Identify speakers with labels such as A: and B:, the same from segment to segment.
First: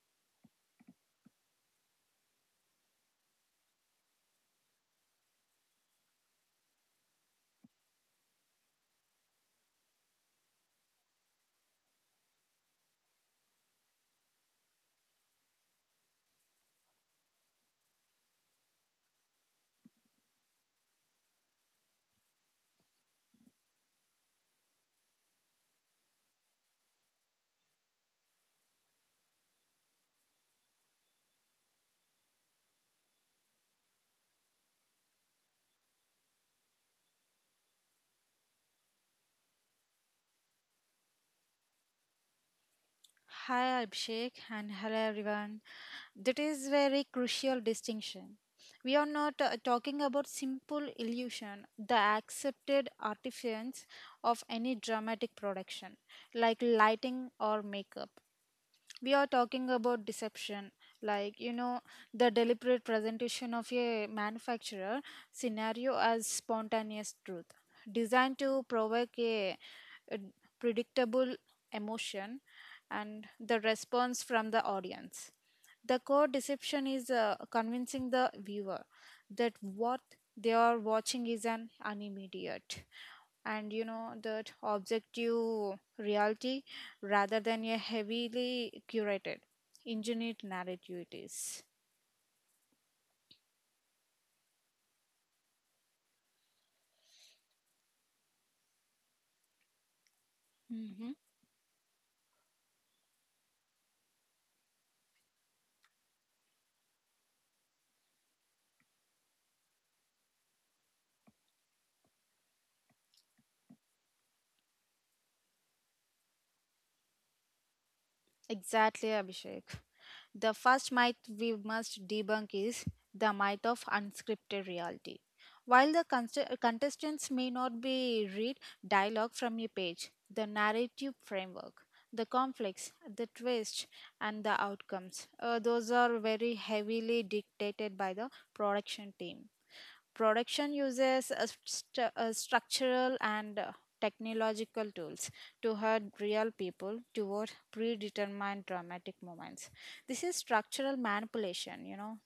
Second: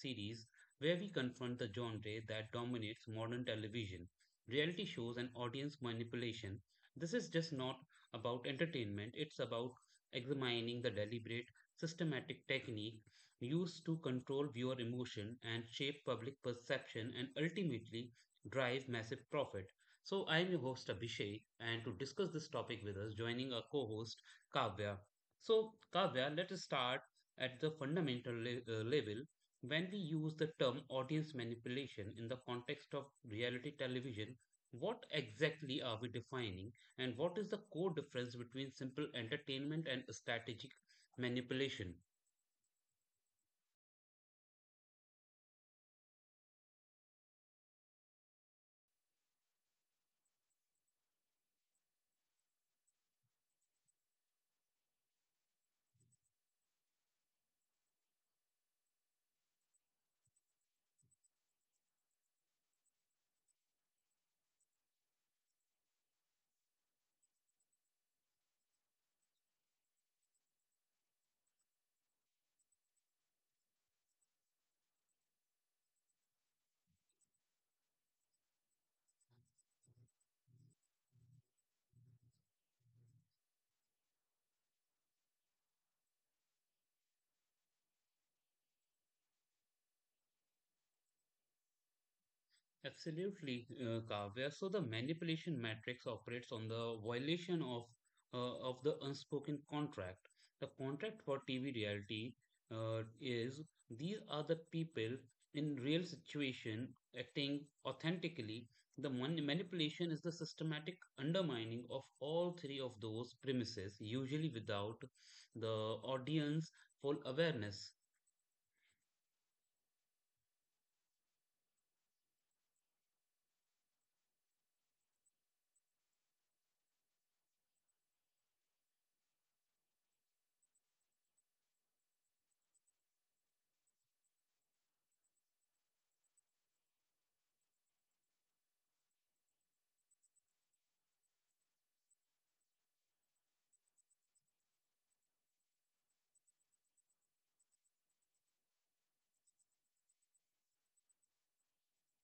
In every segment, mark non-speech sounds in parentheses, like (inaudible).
A: series where we confront the genre that dominates modern television reality shows and audience manipulation. This is just not about entertainment, it's about examining the deliberate, systematic technique used to control viewer emotion and shape public perception and ultimately drive massive profit. So, I am your host Abhishek, and to discuss this topic with us, joining our co host Kavya. So, Kavya, let us start at the fundamental level. When we use the term audience manipulation in the context of reality television, what exactly are we defining, and what is the core difference between simple entertainment and strategic manipulation?
B: Hi Abhishek and hello everyone. That is very crucial distinction. We are not talking about simple illusion, the accepted artifice of any dramatic production like lighting or makeup. We are talking about deception, like you know the deliberate presentation of a manufacturer scenario as spontaneous truth, designed to provoke a predictable emotion and the response from the audience. The core deception is convincing the viewer that what they are watching is an animediate and that objective reality rather than a heavily curated, engineered narrative it is.
A: Absolutely, Kavya. So the manipulation matrix operates on the violation of of the unspoken contract. The
B: Mhm.
A: contract for TV reality is these are the people in real situation acting authentically. The manipulation is the systematic undermining of all three of those premises, usually without the audience full awareness.
B: Exactly, Abhishek. The first myth we must debunk is the myth of unscripted reality. While the contestants may not be read dialogue from a page, the narrative framework, the conflicts, the twists, and the outcomes, those are very heavily dictated by the production team. Production uses a structural and technological tools to herd real people toward predetermined dramatic moments. This is structural manipulation, you know.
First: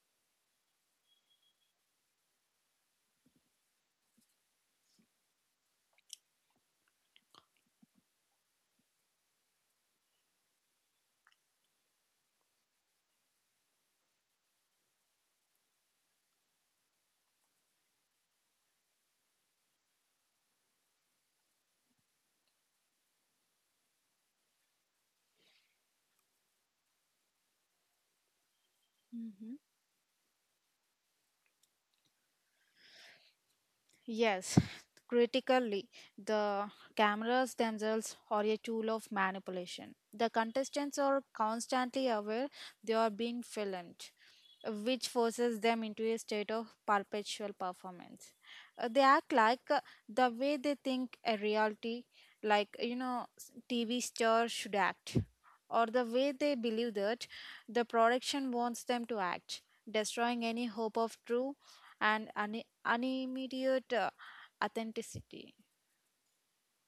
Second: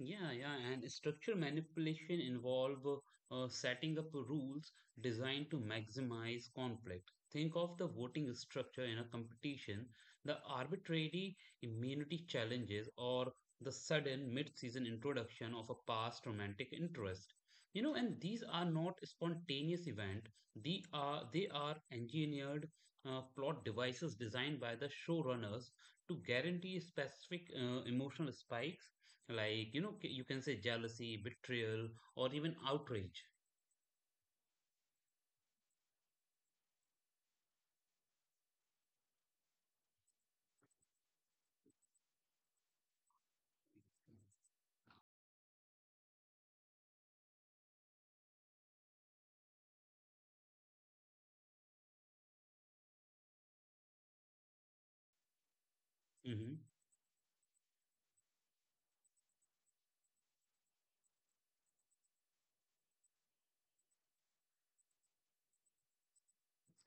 A: Yeah, and structure manipulation involve setting up rules designed to maximize conflict. Think of the voting structure in a competition, the arbitrary immunity challenges, or the sudden mid-season introduction of a past romantic interest. You know, and these are not spontaneous events. They are engineered plot devices designed by the showrunners to guarantee specific emotional spikes, like you know you can say jealousy, betrayal, or even outrage.
B: Yes, critically, the cameras themselves are a tool of manipulation. The contestants are constantly aware they are being filmed, which forces them into a state of perpetual performance. They act like the way they think a reality, TV star should act, or the way they
A: Hmm
B: believe that the production wants them to act, destroying any hope of true and an immediate authenticity.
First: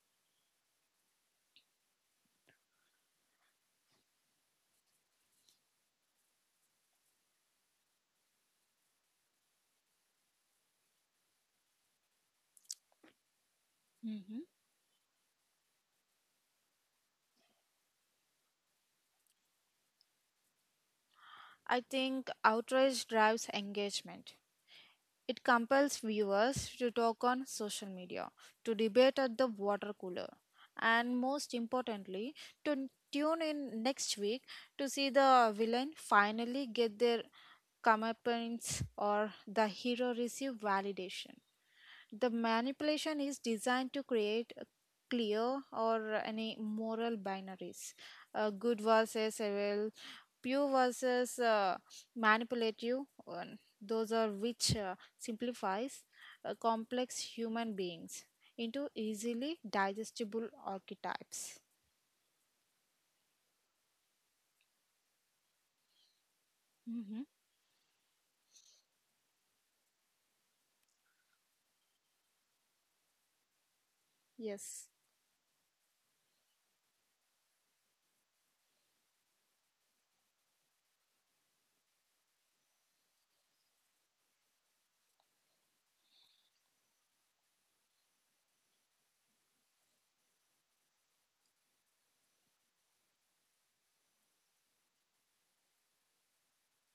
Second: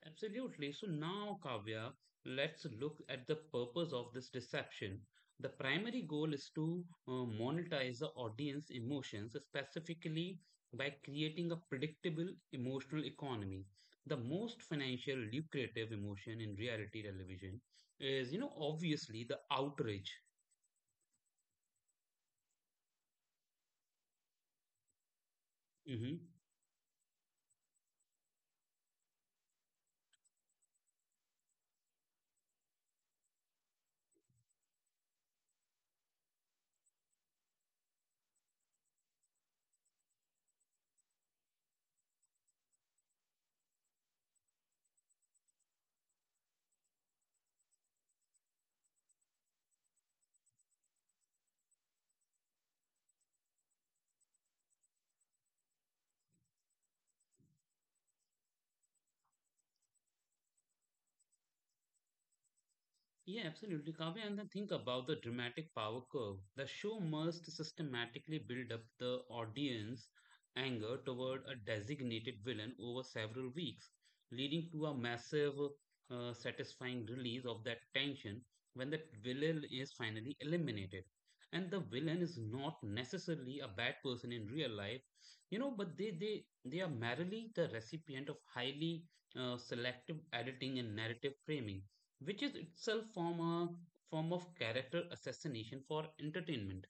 A: absolutely. So now, Kavya, let's look at the purpose of this deception. The primary goal is to monetize the audience emotions, specifically by creating a predictable emotional economy. The
B: Hmm.
A: most financial lucrative emotion in reality television is, you know, obviously the outrage.
B: I think outrage drives engagement. It compels viewers to talk on social media, to debate at the water cooler, and most importantly, to tune in next week to see the villain finally get their comeuppance or the hero receive validation. The manipulation is designed to create a clear or any moral binaries. Good versus evil, pure versus manipulative. Those are which simplifies complex human beings into easily digestible archetypes.
A: Yeah, absolutely, Kavya. And then think about the dramatic power curve. The show
B: Hmm.
A: must systematically build up the audience anger toward a designated villain over several weeks, leading
B: Yes.
A: to a massive, satisfying release of that tension when the villain is finally eliminated. And the villain is not necessarily a bad person in real life, you know, but they are merely the recipient of highly selective editing and narrative framing, which is itself form of character assassination for entertainment.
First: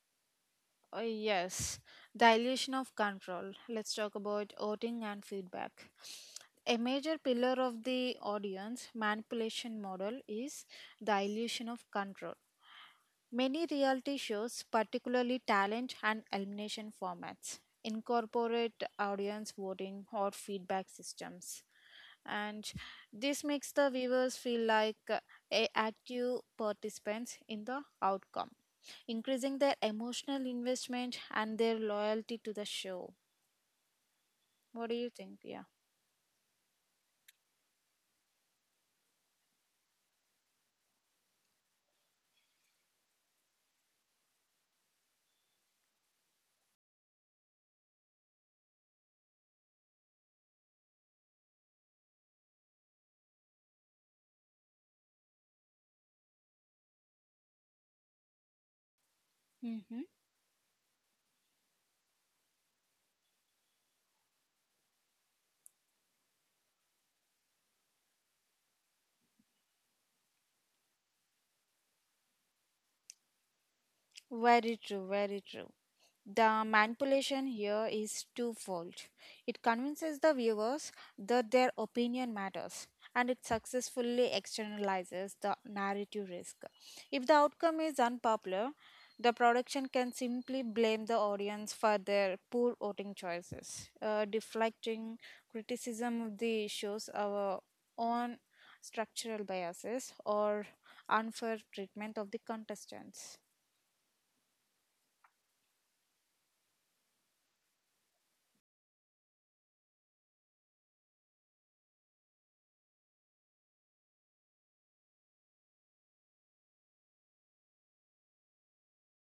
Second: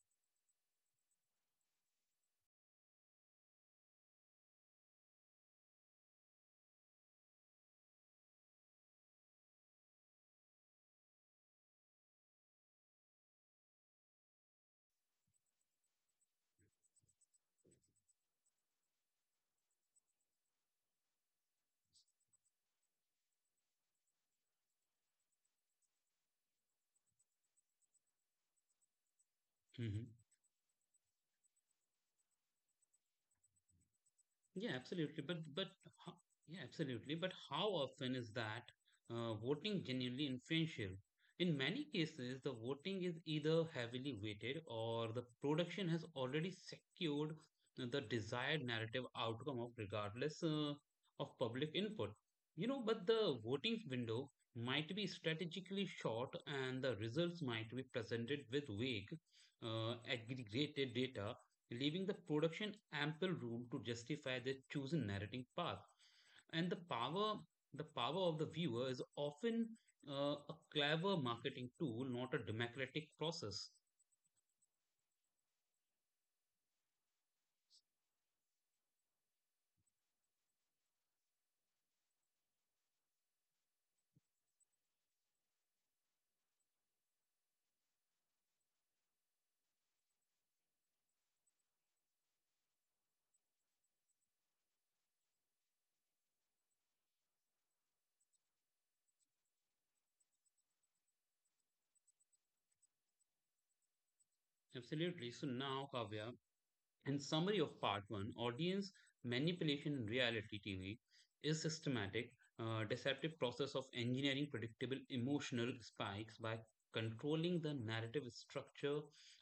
B: Yes, dilution of control. Let's talk about voting and feedback. A major pillar of the audience manipulation model is dilution of control. Many reality shows, particularly talent and elimination formats, incorporate audience voting or feedback systems. And this makes the viewers feel like active participants in the outcome, increasing their
A: Mhm.
B: emotional investment and their loyalty to the show.
A: Yeah,
B: What do you
A: absolutely.
B: think? Yeah.
A: Ho- yeah, absolutely. But how often is that voting genuinely influential? In many cases, the voting is either heavily weighted or the production has already secured the desired narrative outcome of regardless of public input. You know, but the voting window might be strategically short and the results might be presented with vague,
B: Mm-hmm.
A: aggregated data, leaving the production ample room to justify their chosen narrating path. And the power of the viewer is often a clever marketing tool, not a democratic process.
B: Very true, very true. The manipulation here is twofold. It convinces the viewers that their opinion matters, and it successfully externalizes the narrative risk. If the outcome is unpopular, the production can simply blame the audience for their poor voting choices, deflecting criticism of the show's our own structural biases or unfair treatment of the contestants.
A: Absolutely. So now, Kavya, in summary of part one, audience manipulation in reality TV is systematic, deceptive process of engineering predictable emotional spikes by controlling the narrative structure,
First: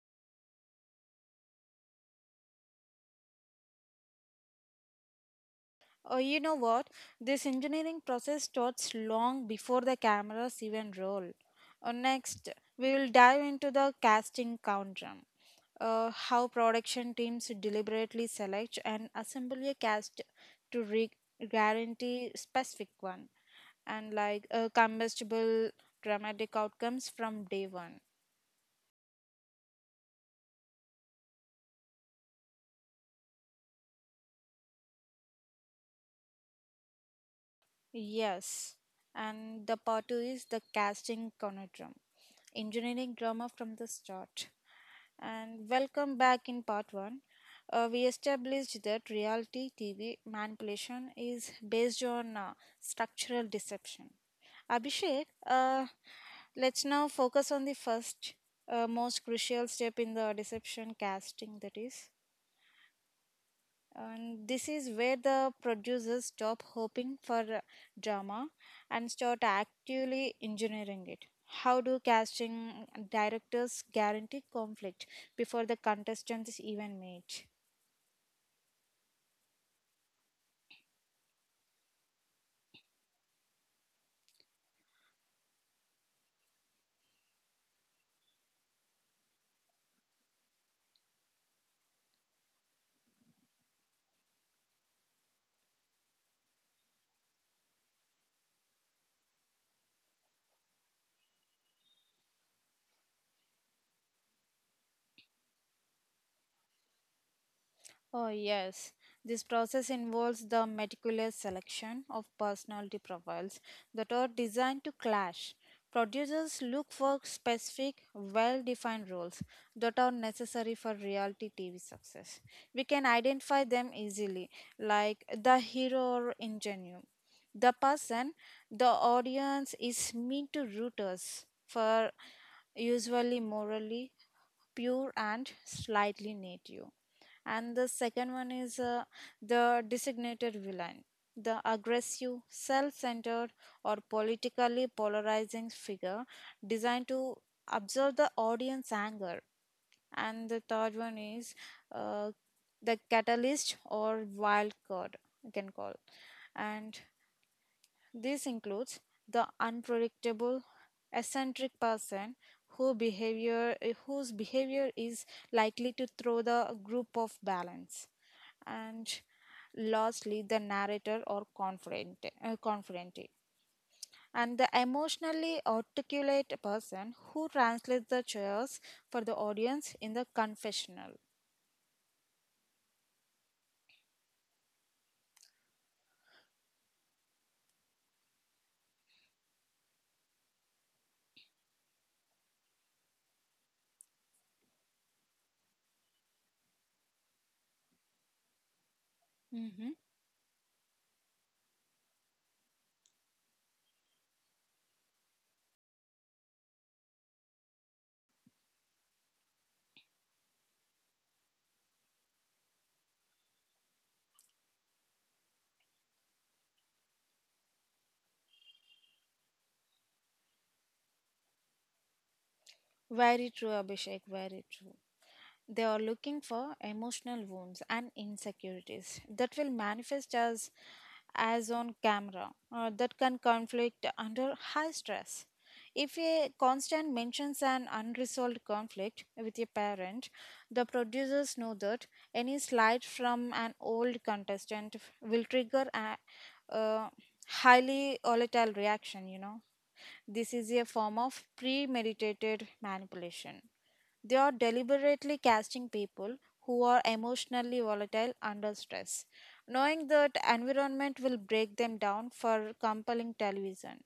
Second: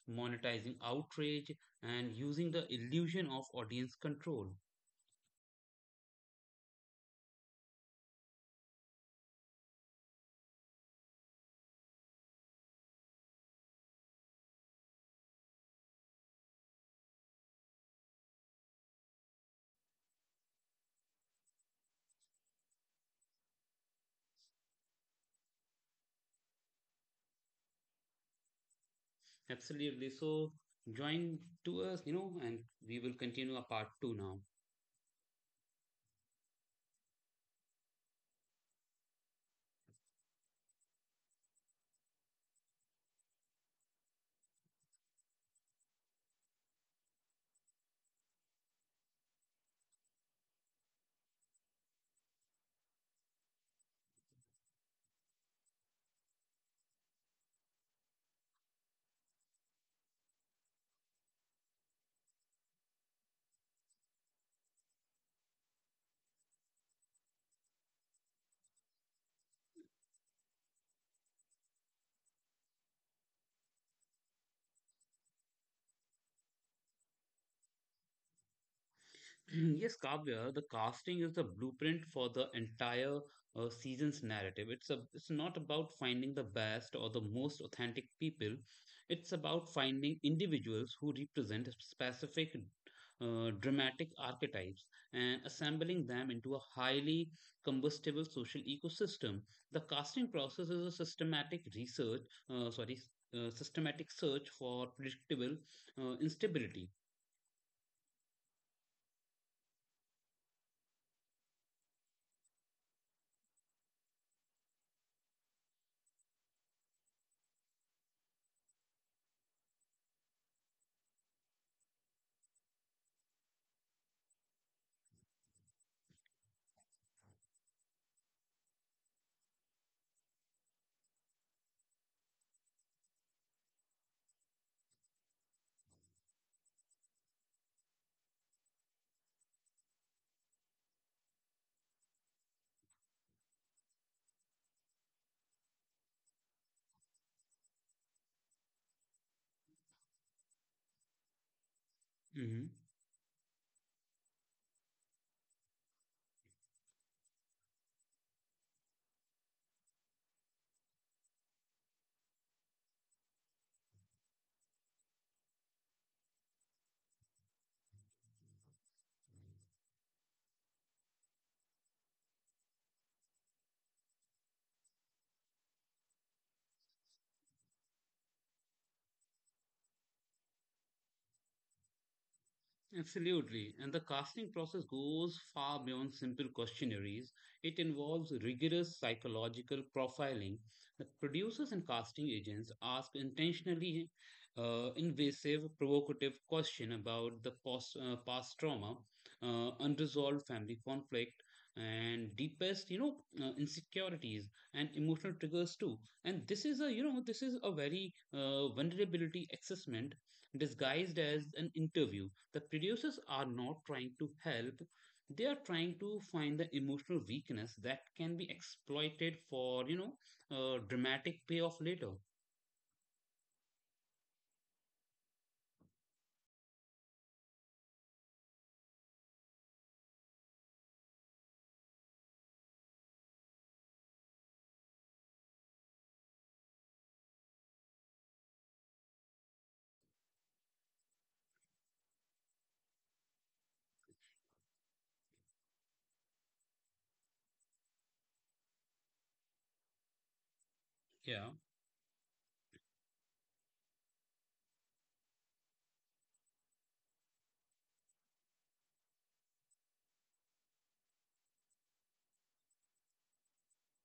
A: monetizing outrage, and using the illusion of audience control.
B: Oh, you know what? This engineering process starts long before the cameras even roll. Next, we will dive into the casting count drum. How production teams deliberately select and assemble a cast to guarantee specific one and like combustible dramatic outcomes from day one.
A: Absolutely. So join to us, you know, and we will continue our part two now.
B: Yes, and the part two is the casting conundrum, engineering drama from the start. And welcome back in part one. We established that reality TV manipulation is based on structural deception. Abhishek, let's now focus on the first, most crucial step in the deception casting that is. And this is where the producers stop hoping for drama and start actively engineering it. How do casting directors guarantee conflict before the contestants is even made?
A: (clears throat) Yes, Kavya, the casting is the blueprint for the entire season's narrative. It's not about finding the best or the most authentic people. It's about finding individuals who represent specific dramatic archetypes and assembling them into a highly combustible social ecosystem. The casting process is a systematic uh, sorry, s- systematic search for predictable instability.
B: Oh, yes. This process involves the meticulous selection of personality profiles that are designed to clash. Producers look for specific, well defined roles that are necessary for reality TV success. We can identify them easily, like the hero or ingenue. The person the audience is meant to root us for, usually morally pure and slightly native. And the second one is the designated villain, the aggressive, self-centered, or politically polarizing figure designed to observe the audience anger. And the third one is uh,
A: Mm-hmm.
B: the catalyst or wild card, you can call. And this includes the unpredictable, eccentric person who behavior, whose behavior is likely to throw the group off balance. And lastly, the narrator or confidante. And the emotionally articulate person who translates the chaos for the audience in the confessional.
A: Absolutely. And the casting process goes far beyond simple questionnaires. It involves rigorous psychological profiling. The producers and casting agents ask intentionally invasive, provocative questions about the past trauma,
B: Mhm.
A: unresolved family conflict, and deepest, you know, insecurities and emotional triggers too. And this is this is a very vulnerability assessment disguised as an interview. The producers are not trying to help, they are trying to find the emotional weakness that can be exploited for, you know, dramatic payoff later.
B: Very true, Abhishek, very true. They are looking for emotional wounds and insecurities that will manifest as on camera that can conflict under high stress. If a constant mentions an unresolved conflict with a parent, the producers know that any slide from an old contestant will trigger a highly volatile reaction, you know. This is a form of
A: Yeah.
B: premeditated manipulation. They are deliberately casting people who are emotionally volatile under stress, knowing that environment will break them down for compelling television.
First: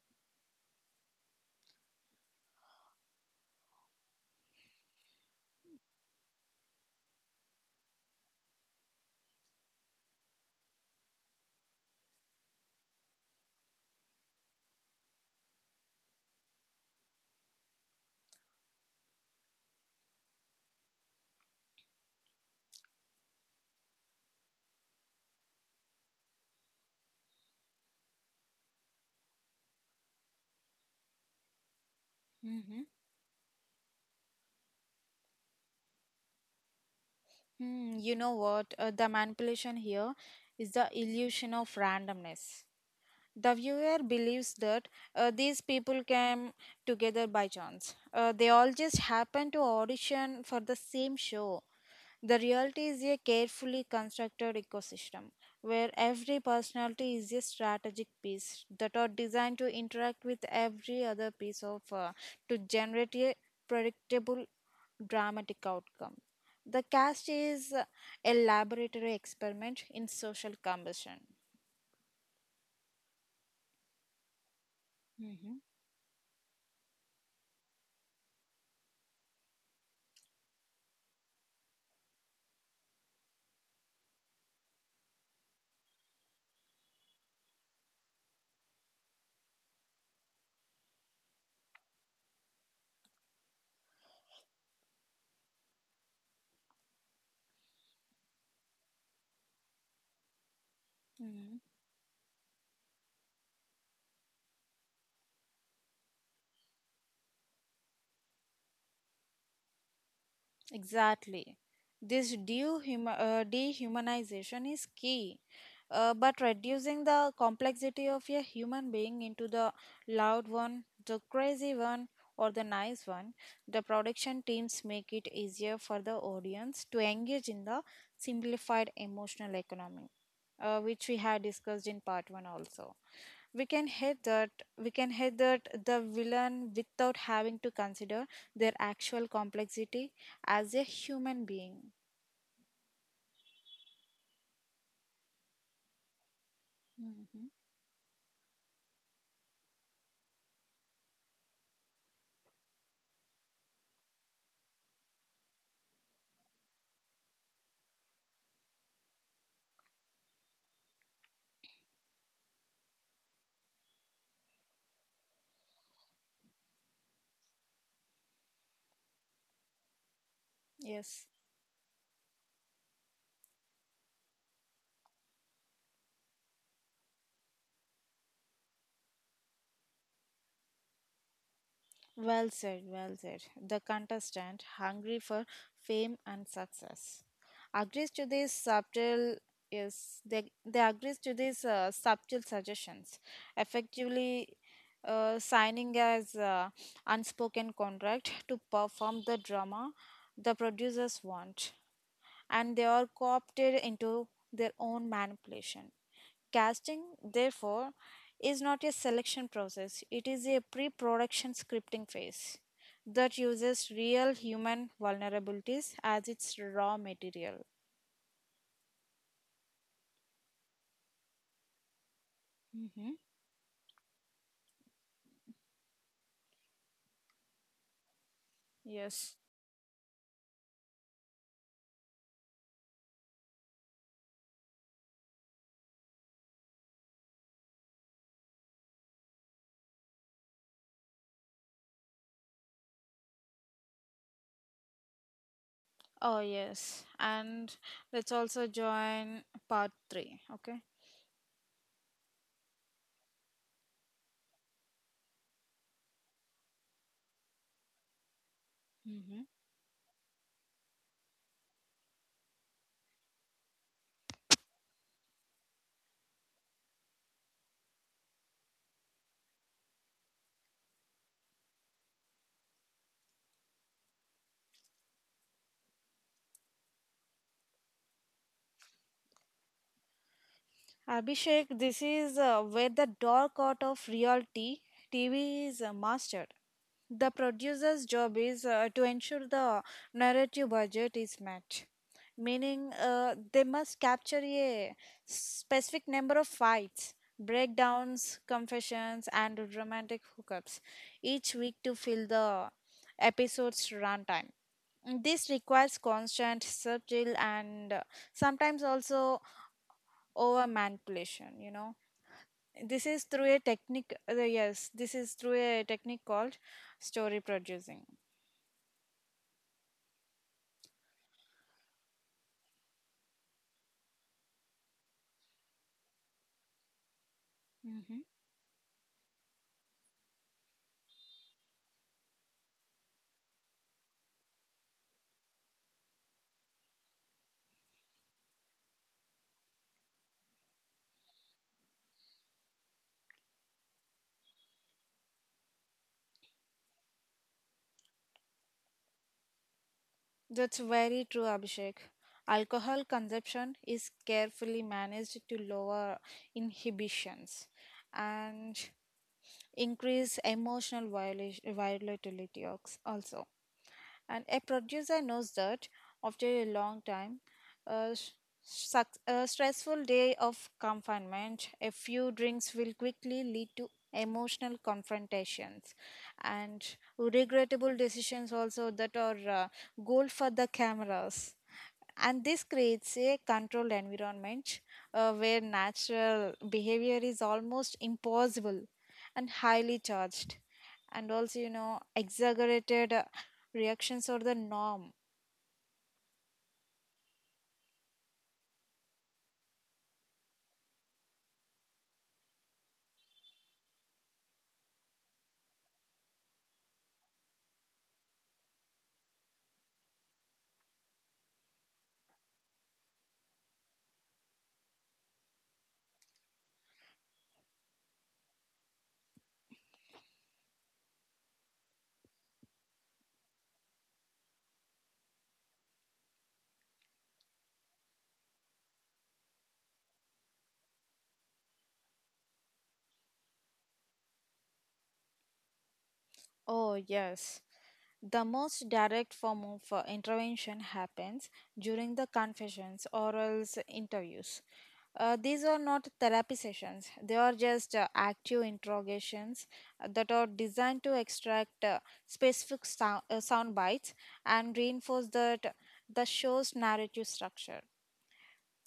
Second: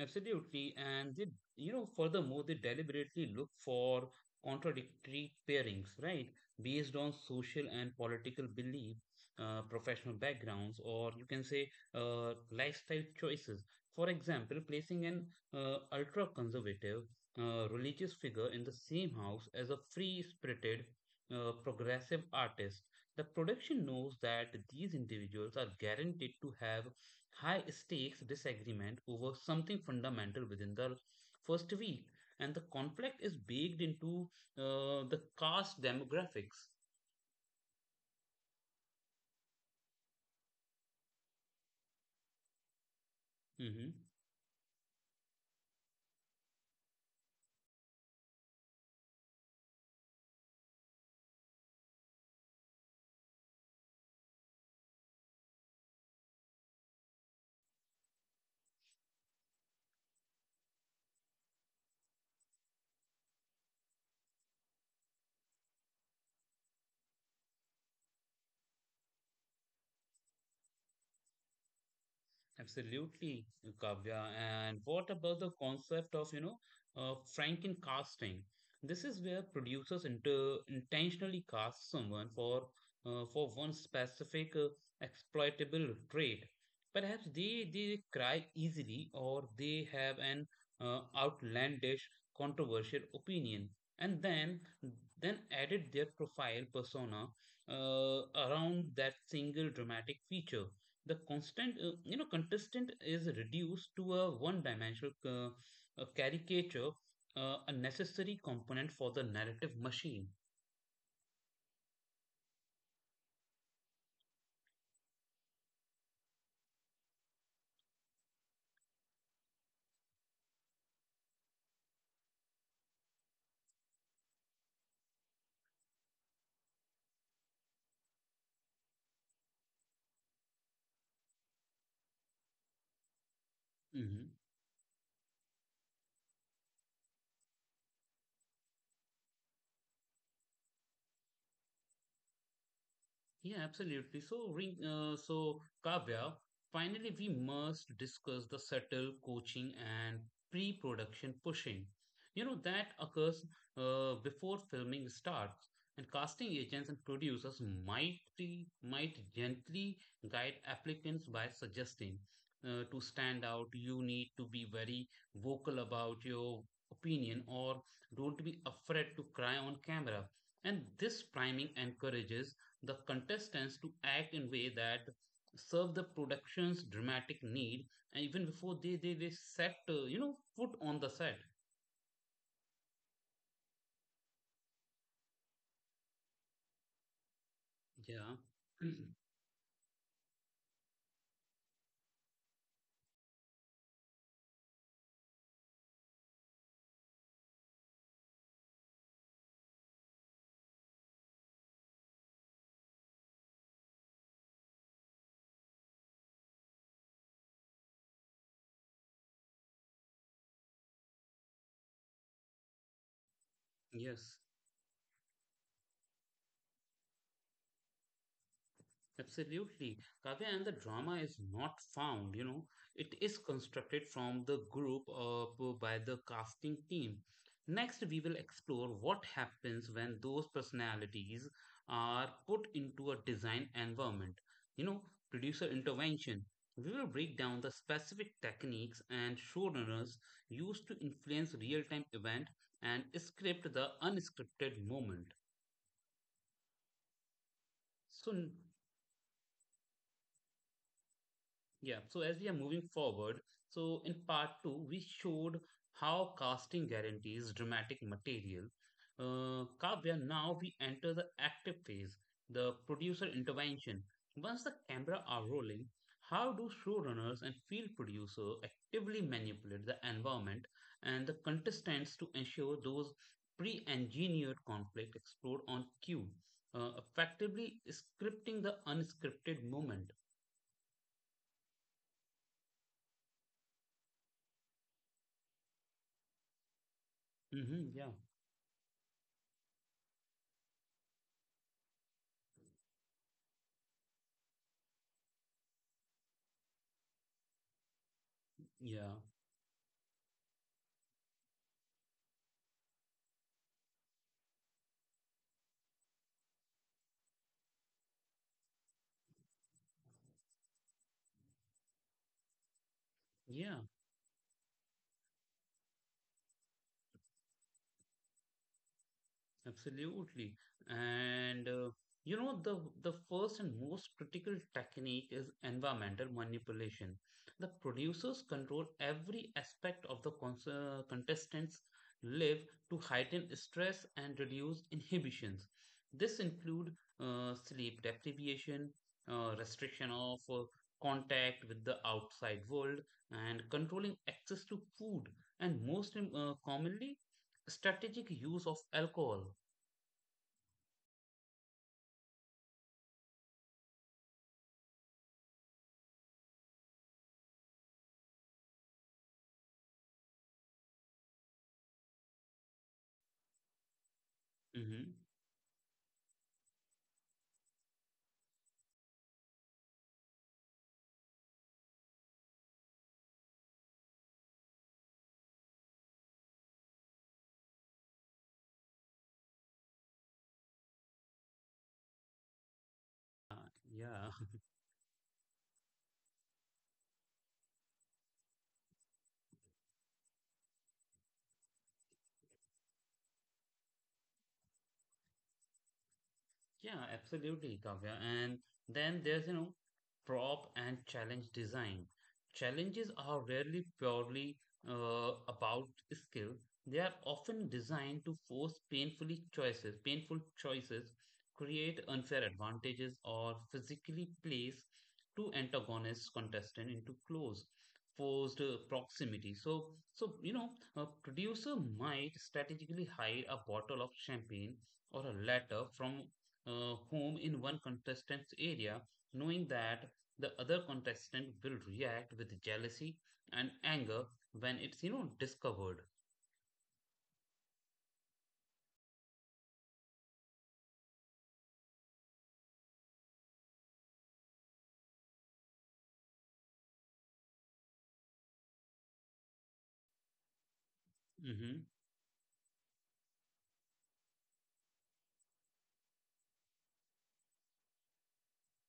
A: Absolutely. And they, you know, furthermore, they deliberately look for contradictory pairings, right? Based on social and political belief, professional backgrounds, or you can say lifestyle choices. For example, placing an ultra conservative religious figure in the same house as a free spirited progressive artist. The production knows that these individuals are guaranteed to have high stakes disagreement over something fundamental within the first week, and the
B: Hmm.
A: conflict is baked into the caste demographics.
B: Hmm, you know what? The manipulation here is the illusion of randomness. The
A: Mhm.
B: viewer believes that these people came together by chance. They all just happened to audition for the same show. The reality is a carefully constructed ecosystem where every personality is a strategic piece that are designed to interact with every other piece of to generate a predictable dramatic outcome. The cast is a laboratory experiment in social combustion.
A: Absolutely, Kavya. And what about the
B: Mhm.
A: concept of, you know, Franken casting? This is where producers inter intentionally cast someone for one specific exploitable trait. Perhaps they cry easily or they have an outlandish, controversial opinion, and then edit their profile persona uh, around that single dramatic feature. The constant you know contestant is reduced to a one-dimensional, a caricature, a necessary component for the narrative machine.
B: Exactly. This dehumanization is key, but reducing the complexity of a human being into the loud one, the crazy one, or the nice one, the production teams make it easier for the audience to engage in the simplified emotional economy, which we had discussed in part one also. We can hit that we can hit that the villain without having to consider their actual complexity as a human being.
A: Yeah, absolutely. So, Kavya, finally, we
B: Mhm.
A: must discuss the subtle coaching and pre-production pushing. You know, that occurs before filming starts, and casting agents and producers might gently guide applicants by suggesting, to stand out, you need to be very vocal about your opinion, or don't be afraid to cry on camera. And this
B: Yes,
A: priming encourages the contestants to act in a way that serve the production's dramatic need, and even before they set foot on the set.
B: well said, well said. The contestant, hungry for fame and success, agrees to
A: Yeah
B: these
A: (clears throat)
B: subtle. Yes, they agrees to these subtle suggestions, effectively signing as unspoken contract to perform the drama the producers want, and they are co-opted into their own manipulation. Casting, therefore, is not a selection process, it is a pre production scripting phase that uses real
A: Yes.
B: human vulnerabilities as its raw material.
A: Absolutely. Kavya, and the drama is not found, you know, it
B: Mhm.
A: is constructed from the group by the casting team. Next, we will explore what
B: Yes.
A: happens when those personalities are put into a design environment, you know, producer intervention. We will break down the specific techniques and showrunners used to influence real-time event and script the unscripted moment.
B: Oh, yes. And
A: So,
B: let's also join part three. Okay.
A: yeah, so as we are moving forward, so in part two, we showed how casting guarantees dramatic material.
B: Hmm.
A: Kavya, now we enter the active phase, the producer intervention. Once the camera are rolling, how do showrunners and field producer actively manipulate the environment and the contestants to ensure those pre-engineered conflict explored on cue, effectively scripting the unscripted moment?
B: Abhishek, this is where the dark art of reality TV is mastered. The
A: hmm
B: producer's
A: yeah.
B: job is to ensure the narrative budget is met, meaning they must capture a specific number of fights, breakdowns,
A: Yeah.
B: confessions, and romantic hookups each week to fill the episode's runtime. This requires constant, subtle, and sometimes also over manipulation. You know,
A: Yeah,
B: this is through a technique called story producing.
A: Absolutely. And you know, the first and most critical technique is environmental manipulation. The
B: Mhm.
A: producers control every aspect of the contestants' live to heighten stress and reduce inhibitions. This include sleep deprivation, restriction of contact with the outside world, and controlling access to food, and commonly, strategic use of alcohol.
B: That's very true, Abhishek. Alcohol consumption is carefully managed to lower inhibitions and increase emotional volatility also. And a
A: Mm-hmm.
B: producer knows that after a long time, a, s- a stressful day of confinement, a few drinks will quickly lead to emotional confrontations and regrettable decisions also that are gold for the cameras. And this creates a
A: Uh,
B: controlled
A: yeah. (laughs)
B: environment where natural behavior is almost impossible, and highly charged and also you know exaggerated reactions are the norm.
A: Yeah, absolutely, Kavya. And then there's, you know, prop and challenge design. Challenges are rarely purely about skill. They are often designed to painful choices, create unfair advantages, or physically place two antagonist contestants into close, forced proximity. You know, a producer might strategically hide a bottle of champagne or a letter from home in one contestant's area, knowing that the other contestant will react with jealousy and anger when it's, you know, discovered.
B: Oh yes. The most direct form of intervention happens during the confessions or interviews. These are not therapy sessions, they are just active interrogations that are designed to
A: Hmm
B: extract specific sound bites and reinforce that the show's narrative structure.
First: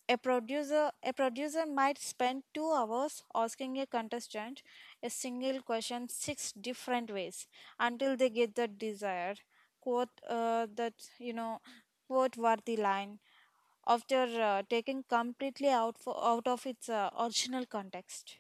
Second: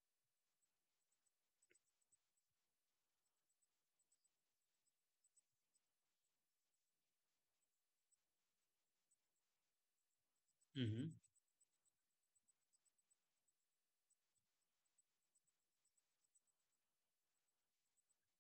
B: A producer might spend 2 hours asking a contestant a single question six different ways until they get the desired quote that
A: hmm
B: you know quote worthy line after taking completely out of its original context.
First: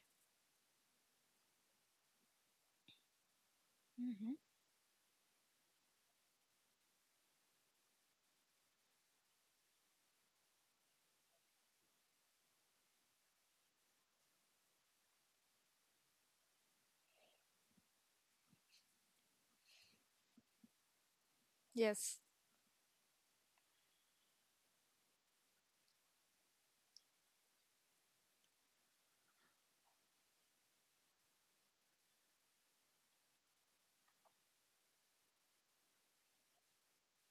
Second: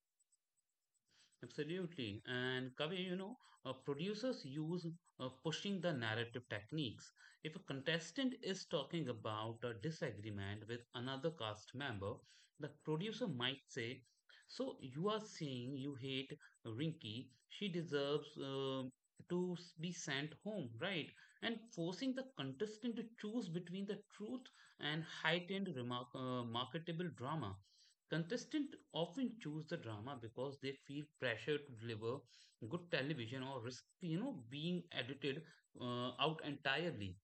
A: Absolutely. And Kavya, you know,
B: Mhm.
A: producers use pushing the narrative techniques. If a contestant is talking about a disagreement with another cast member, the producer might say, so you are saying you hate Rinky, she deserves, be sent home, right? And forcing
B: Yes.
A: the contestant to choose between the truth and marketable drama. Contestants often choose the drama because they feel pressure to deliver good television or risk, you know, being edited out entirely.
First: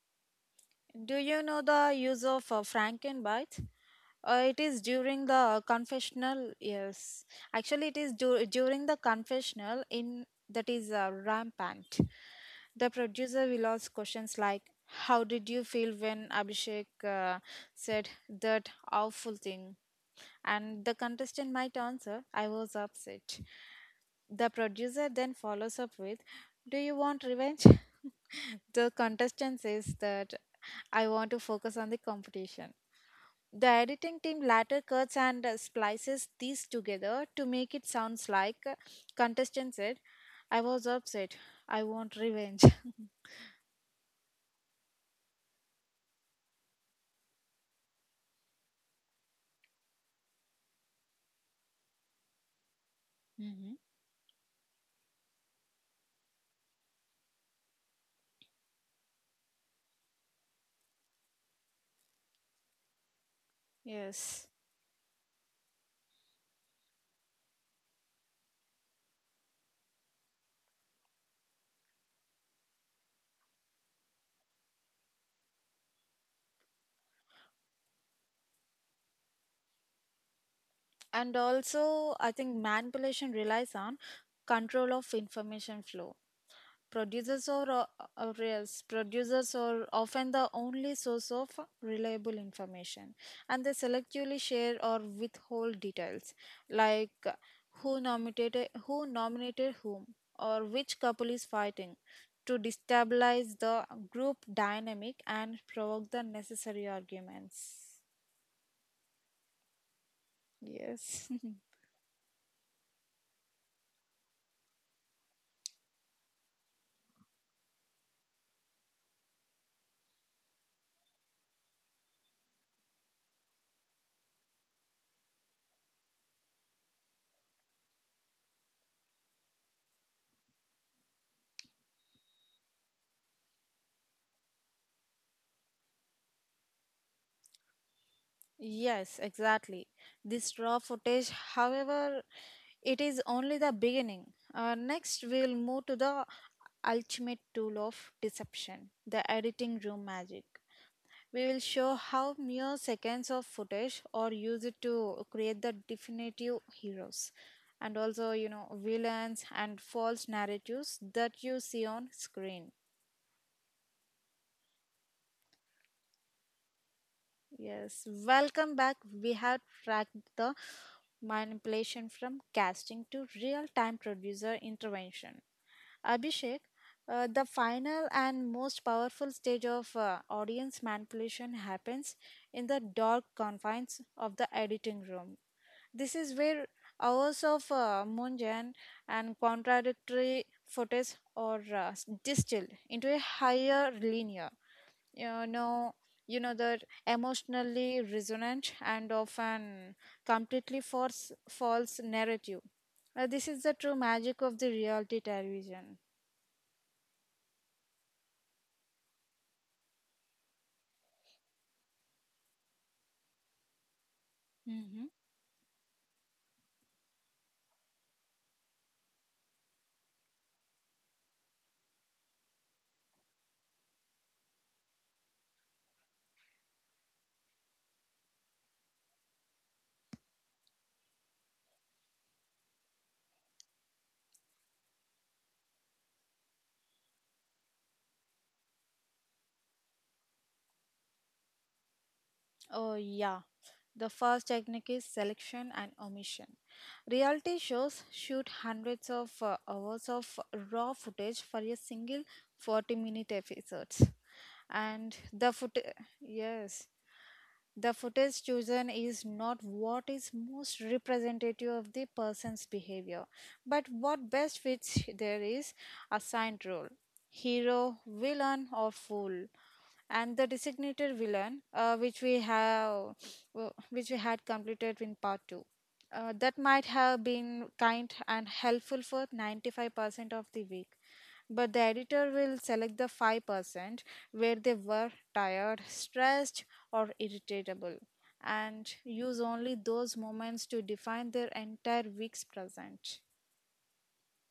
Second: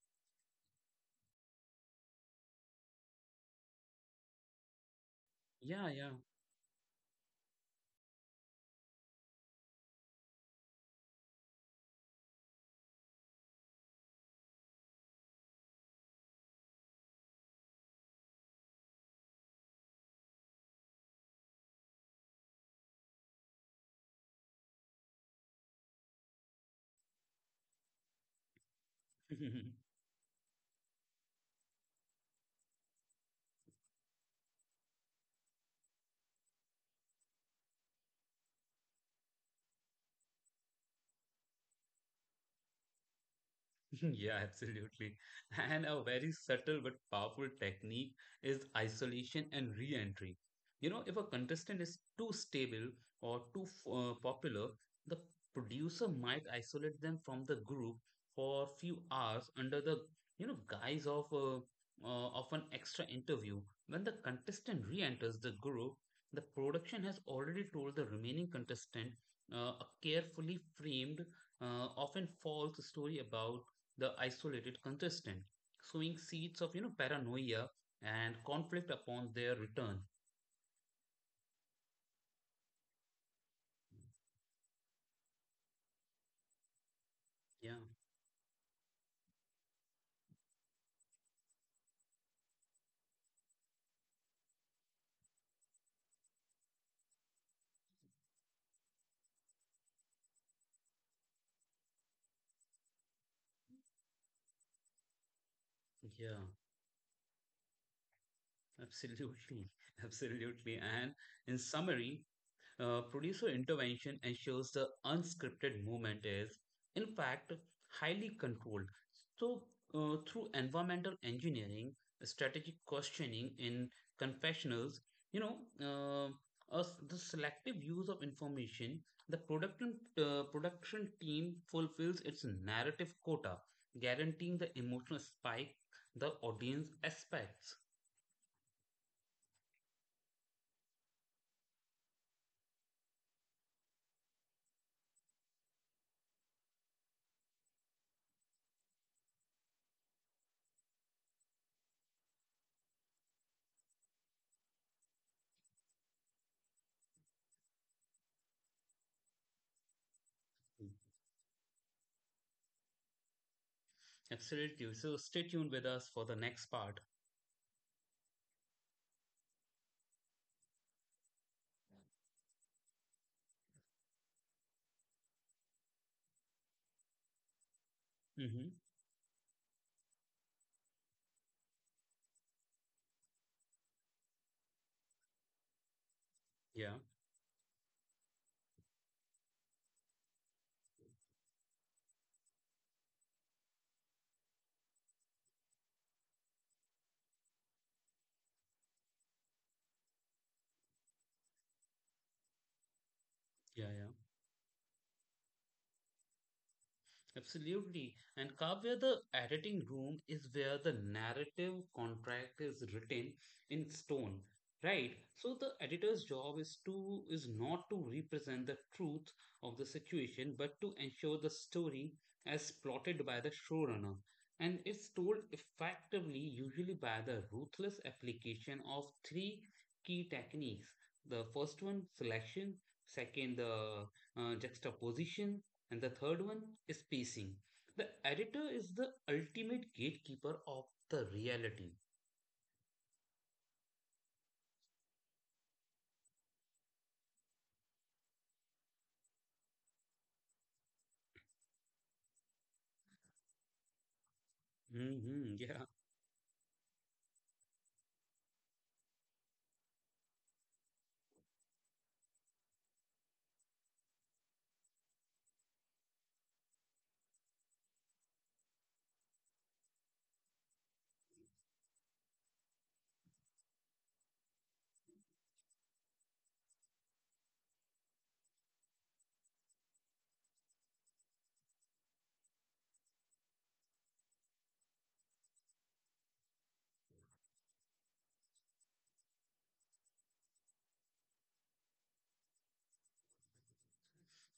B: Do you know the use of Frankenbite? It is during the
A: Yeah, yeah.
B: confessional, yes. Actually, it is during the confessional in that is rampant. The producer will ask questions like, "How did you feel when Abhishek said that awful thing?" And the contestant might answer, "I was upset." The producer then follows up with, "Do you want revenge?" (laughs) The contestant
A: (laughs)
B: says that, "I want to focus on the competition." The editing team later cuts and splices these together to make it sounds like contestant said, I was upset. I want revenge. (laughs)
A: (laughs) Yeah, absolutely. And a very subtle but powerful technique is isolation and re-entry. You know, if a contestant is too stable or too
B: Hmm.
A: popular, the producer might isolate them from the group for a few hours under guise of an extra interview. When the
B: Yes.
A: contestant re-enters the group, the production has already told the remaining contestant a carefully framed, often false story about the isolated contestant, sowing seeds of, you know, paranoia and conflict upon their return.
B: And also, I think manipulation relies on control of information flow. Producers or
A: Yeah,
B: uh, yes, Producers are often the only source of reliable information, and they selectively share or withhold details, like who nominated whom or which couple is fighting, to destabilize the group dynamic and provoke the
A: yeah,
B: necessary arguments.
A: absolutely, (laughs) absolutely. And
B: Yes.
A: in
B: (laughs)
A: summary, producer intervention ensures the unscripted movement is, in fact, highly controlled. So, through environmental engineering, strategic questioning in confessionals, you know, us the selective use of information, the production team fulfills its narrative quota, guaranteeing the emotional spike the audience expects.
B: Yes, exactly. This raw footage, however, it is only the beginning. Next, we'll move to the ultimate tool of deception the editing room magic. We will show how mere seconds of footage are used to create the definitive heroes and also, you know, villains and false narratives that you see on screen.
A: Absolutely. So, stay tuned with us for the next part.
B: Yes, welcome back. We have tracked the manipulation from casting to real time producer intervention. Abhishek, the final and
A: Hmm
B: most powerful stage of audience manipulation happens in the dark confines of the editing room. This is where
A: Yeah.
B: hours of mundane and contradictory footage are distilled into a higher linear you know that emotionally resonant and often completely false narrative. This is the
A: Yeah,
B: true
A: yeah,
B: magic of the reality television.
A: absolutely. And Kavya, the editing room is where the narrative contract is written in stone,
B: Hmm
A: right? So the editor's job is to is not to represent the truth of the situation, but to ensure the story as plotted by the showrunner. And it's told effectively, usually by the ruthless application of three key techniques. The first one, selection. Second, the juxtaposition. And the third one is pacing. The editor is the ultimate gatekeeper of the reality.
B: oh yeah, the first technique is selection and omission. Reality shows shoot hundreds of hours of raw footage for a single 40-minute episode, and
A: hmm yeah.
B: yes the footage chosen is not what is most representative of the person's behavior, but what best fits there is assigned role: hero, villain, or fool. And the designated villain, which we had completed in part two. That might have been kind and helpful for 95% of the week, but the editor will select the 5% where they were tired, stressed, or irritable, and use only those moments to define their entire week's present.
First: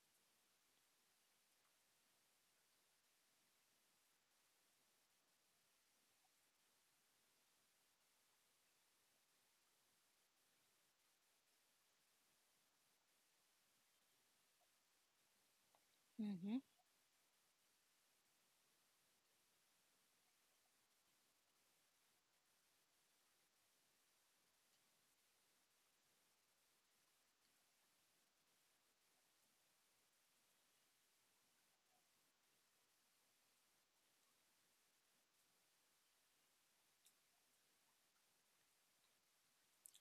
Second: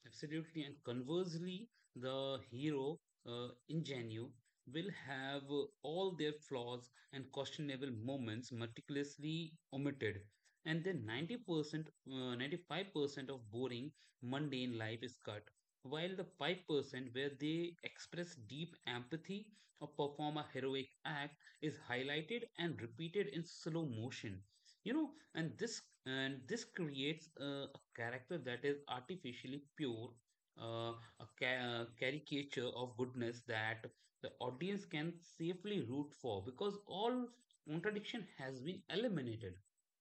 A: Absolutely. And conversely, the hero ingenue will have all their flaws and questionable moments meticulously omitted. And then 90%, 95% of boring, mundane life is cut, while the
B: Mhm.
A: 5% where they express deep empathy or perform a heroic act is highlighted and repeated in slow motion. You know, and this creates a character that is artificially pure, uh, a caricature of goodness that the audience can safely root for because all contradiction has been eliminated.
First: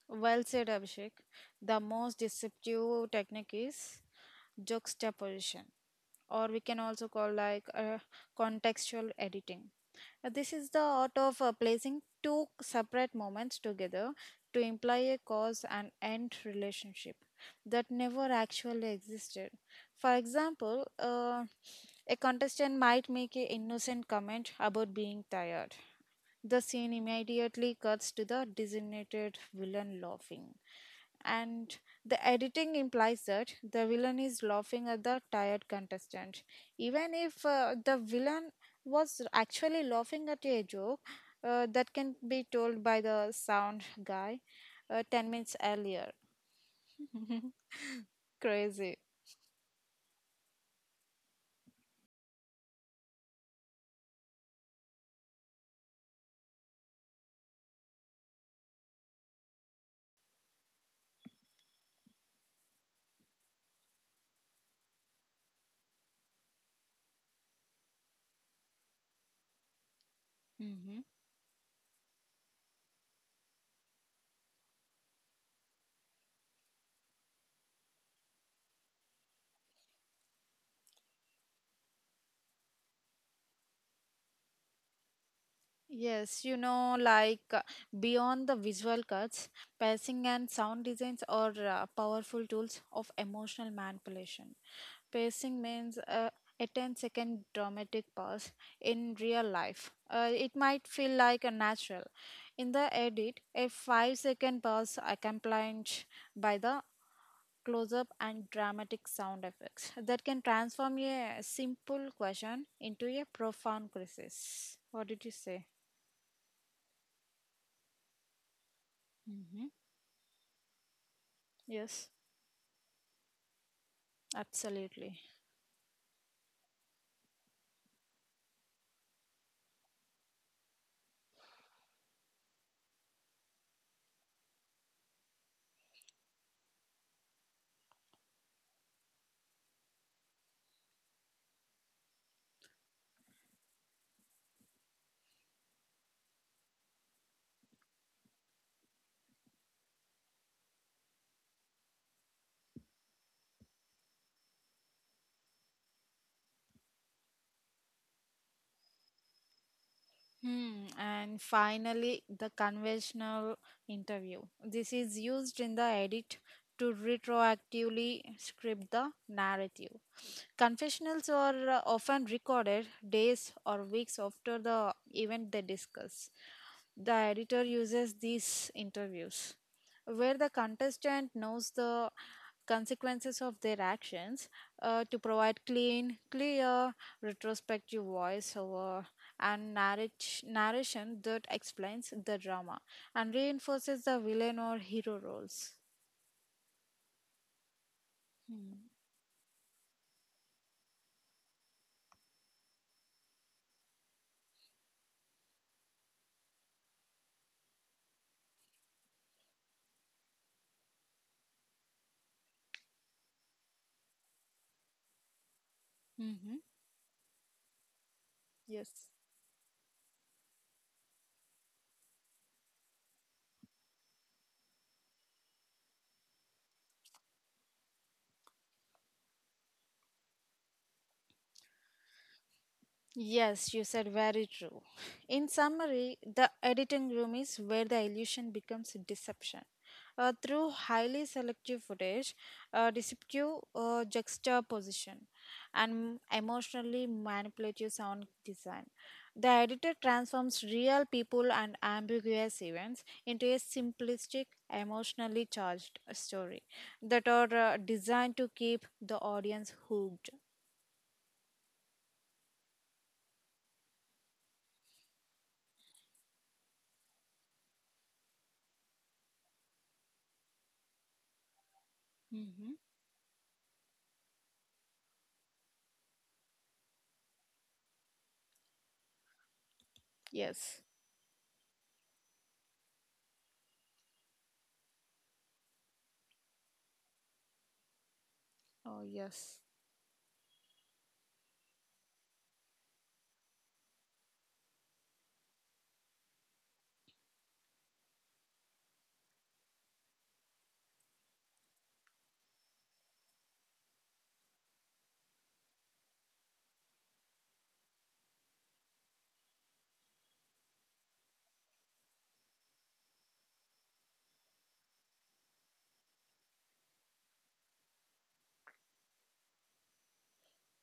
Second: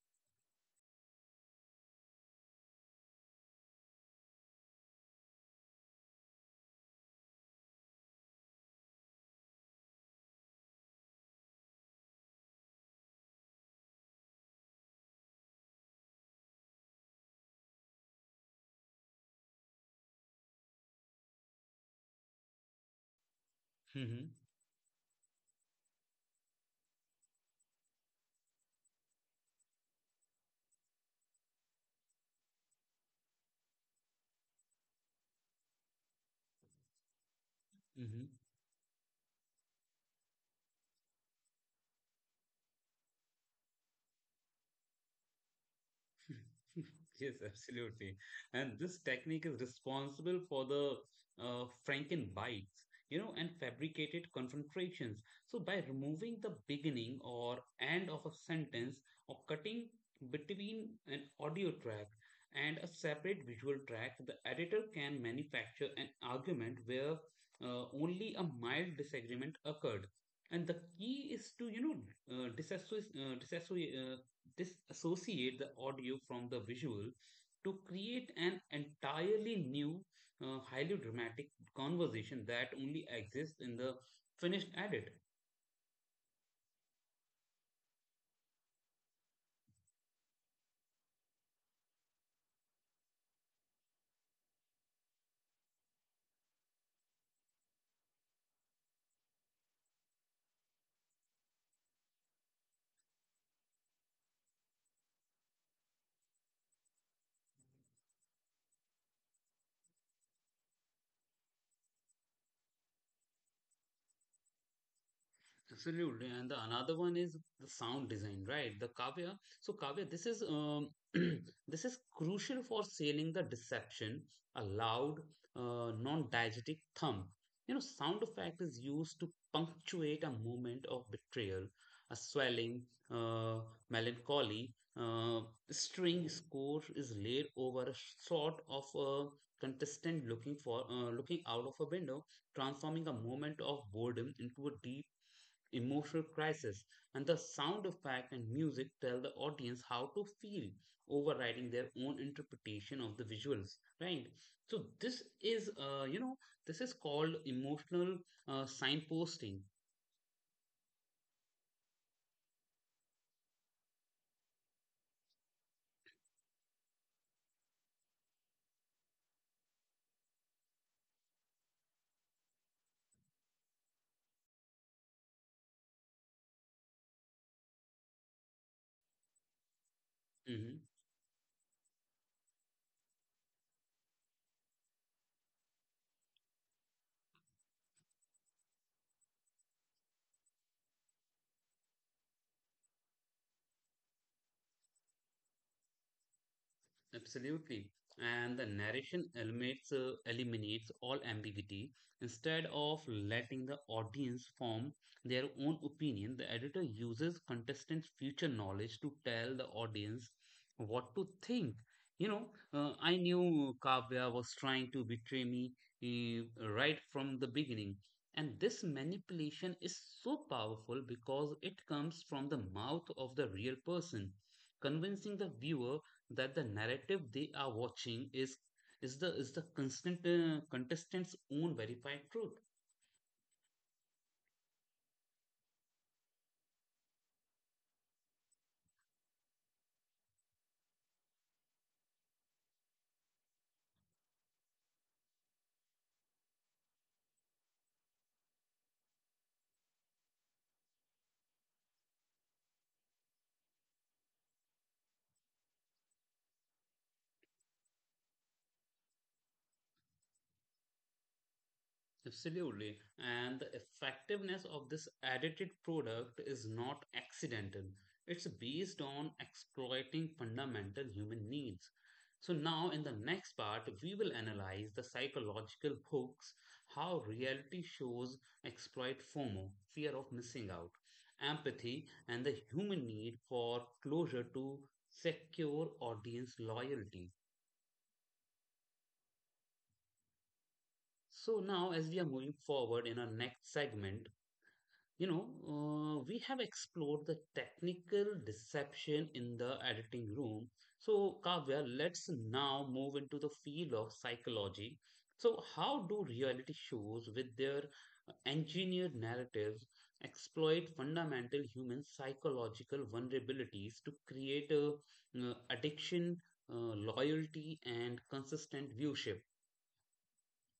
B: Well said, Abhishek. The most deceptive technique is juxtaposition, or we can also call contextual editing. This is the art of placing two separate moments together to imply a cause and end relationship that never actually existed. For example, a contestant might make an innocent
A: hmm
B: comment about being tired. The scene immediately cuts to the designated villain laughing, and the editing implies that the villain is laughing at the tired contestant, even if the
A: hmm
B: villain was actually laughing at a joke that can be told by the sound guy 10 minutes earlier.
A: (laughs) Yes,
B: (laughs)
A: absolutely. And this
B: crazy.
A: technique is responsible for the, Franken bites, and fabricated confrontations. So by removing the beginning or end of a sentence, or cutting between an audio track and a separate visual track, the editor can manufacture an argument where only a mild disagreement occurred. And the
B: Mm-hmm.
A: key is to, uh, disassoci. uh, disassociate disassociate the audio from the visual to create an entirely new, highly dramatic conversation that only exists in the finished edit.
B: Yes, beyond the visual cuts, pacing and sound designs are powerful tools of emotional manipulation. Pacing means a ten-second dramatic pause in real life. It might feel like a natural. In the edit, a 5-second pause accompanied by the close up and dramatic sound effects that can transform a simple question into a profound crisis. What did you say?
A: Absolutely. And the another one is the sound design, right, The Kavya? So Kavya, this is (clears throat) this is
B: Yes,
A: crucial for sailing the deception, a
B: absolutely.
A: loud, non-diegetic thump. You know, sound effect is used to punctuate a moment of betrayal, a swelling, uh, melancholy. Uh, String score is laid over a sort of a contestant looking out of a window, transforming a moment of boredom into a deep emotional crisis, and the sound effect and music tell the audience how to feel, overriding their own interpretation of the visuals. Right. So this is, this is called emotional, signposting.
B: Hmm. And finally, the conventional interview. This is used in the edit to retroactively script the narrative. Confessionals are often recorded days or weeks after the event they discuss. The editor uses these interviews, where the
A: Mm-hmm.
B: contestant knows the consequences of their actions, to provide clean, clear, retrospective voiceover and narration that explains the drama and reinforces the villain or hero roles.
A: Absolutely. And the narration eliminates, eliminates all ambiguity. Instead of letting the audience form their own opinion, the editor uses contestants' future knowledge to tell the audience what to think. You know, I knew Kavya was trying to betray me
B: Mm-hmm.
A: right from the beginning. And this
B: Yes.
A: manipulation is so powerful because it comes from the mouth of the real person, convincing the viewer that the narrative they are watching is the constant contestant's own verified truth.
B: Yes, you said very true. In summary, the editing room is where the illusion becomes deception. Through highly selective footage, deceptive juxtaposition, and emotionally manipulative sound design, the editor transforms real people and ambiguous events into a simplistic, emotionally charged story that are designed to keep the audience hooked.
A: Absolutely. And the effectiveness of this edited product is not accidental. It's based on exploiting fundamental human needs. So
B: Hmm
A: now, in the next part, we will analyze the psychological hooks, how reality shows exploit FOMO, fear of missing
B: Yes.
A: out, empathy, and the human need for closure to secure audience loyalty.
B: Oh, yes.
A: So now, as we are moving forward in our next segment, we have explored the technical deception in the editing room. So, Kavya, let's now move into the field of psychology. So how do reality shows, with their engineered narratives, exploit fundamental human psychological vulnerabilities to create a, addiction, loyalty, and consistent viewership?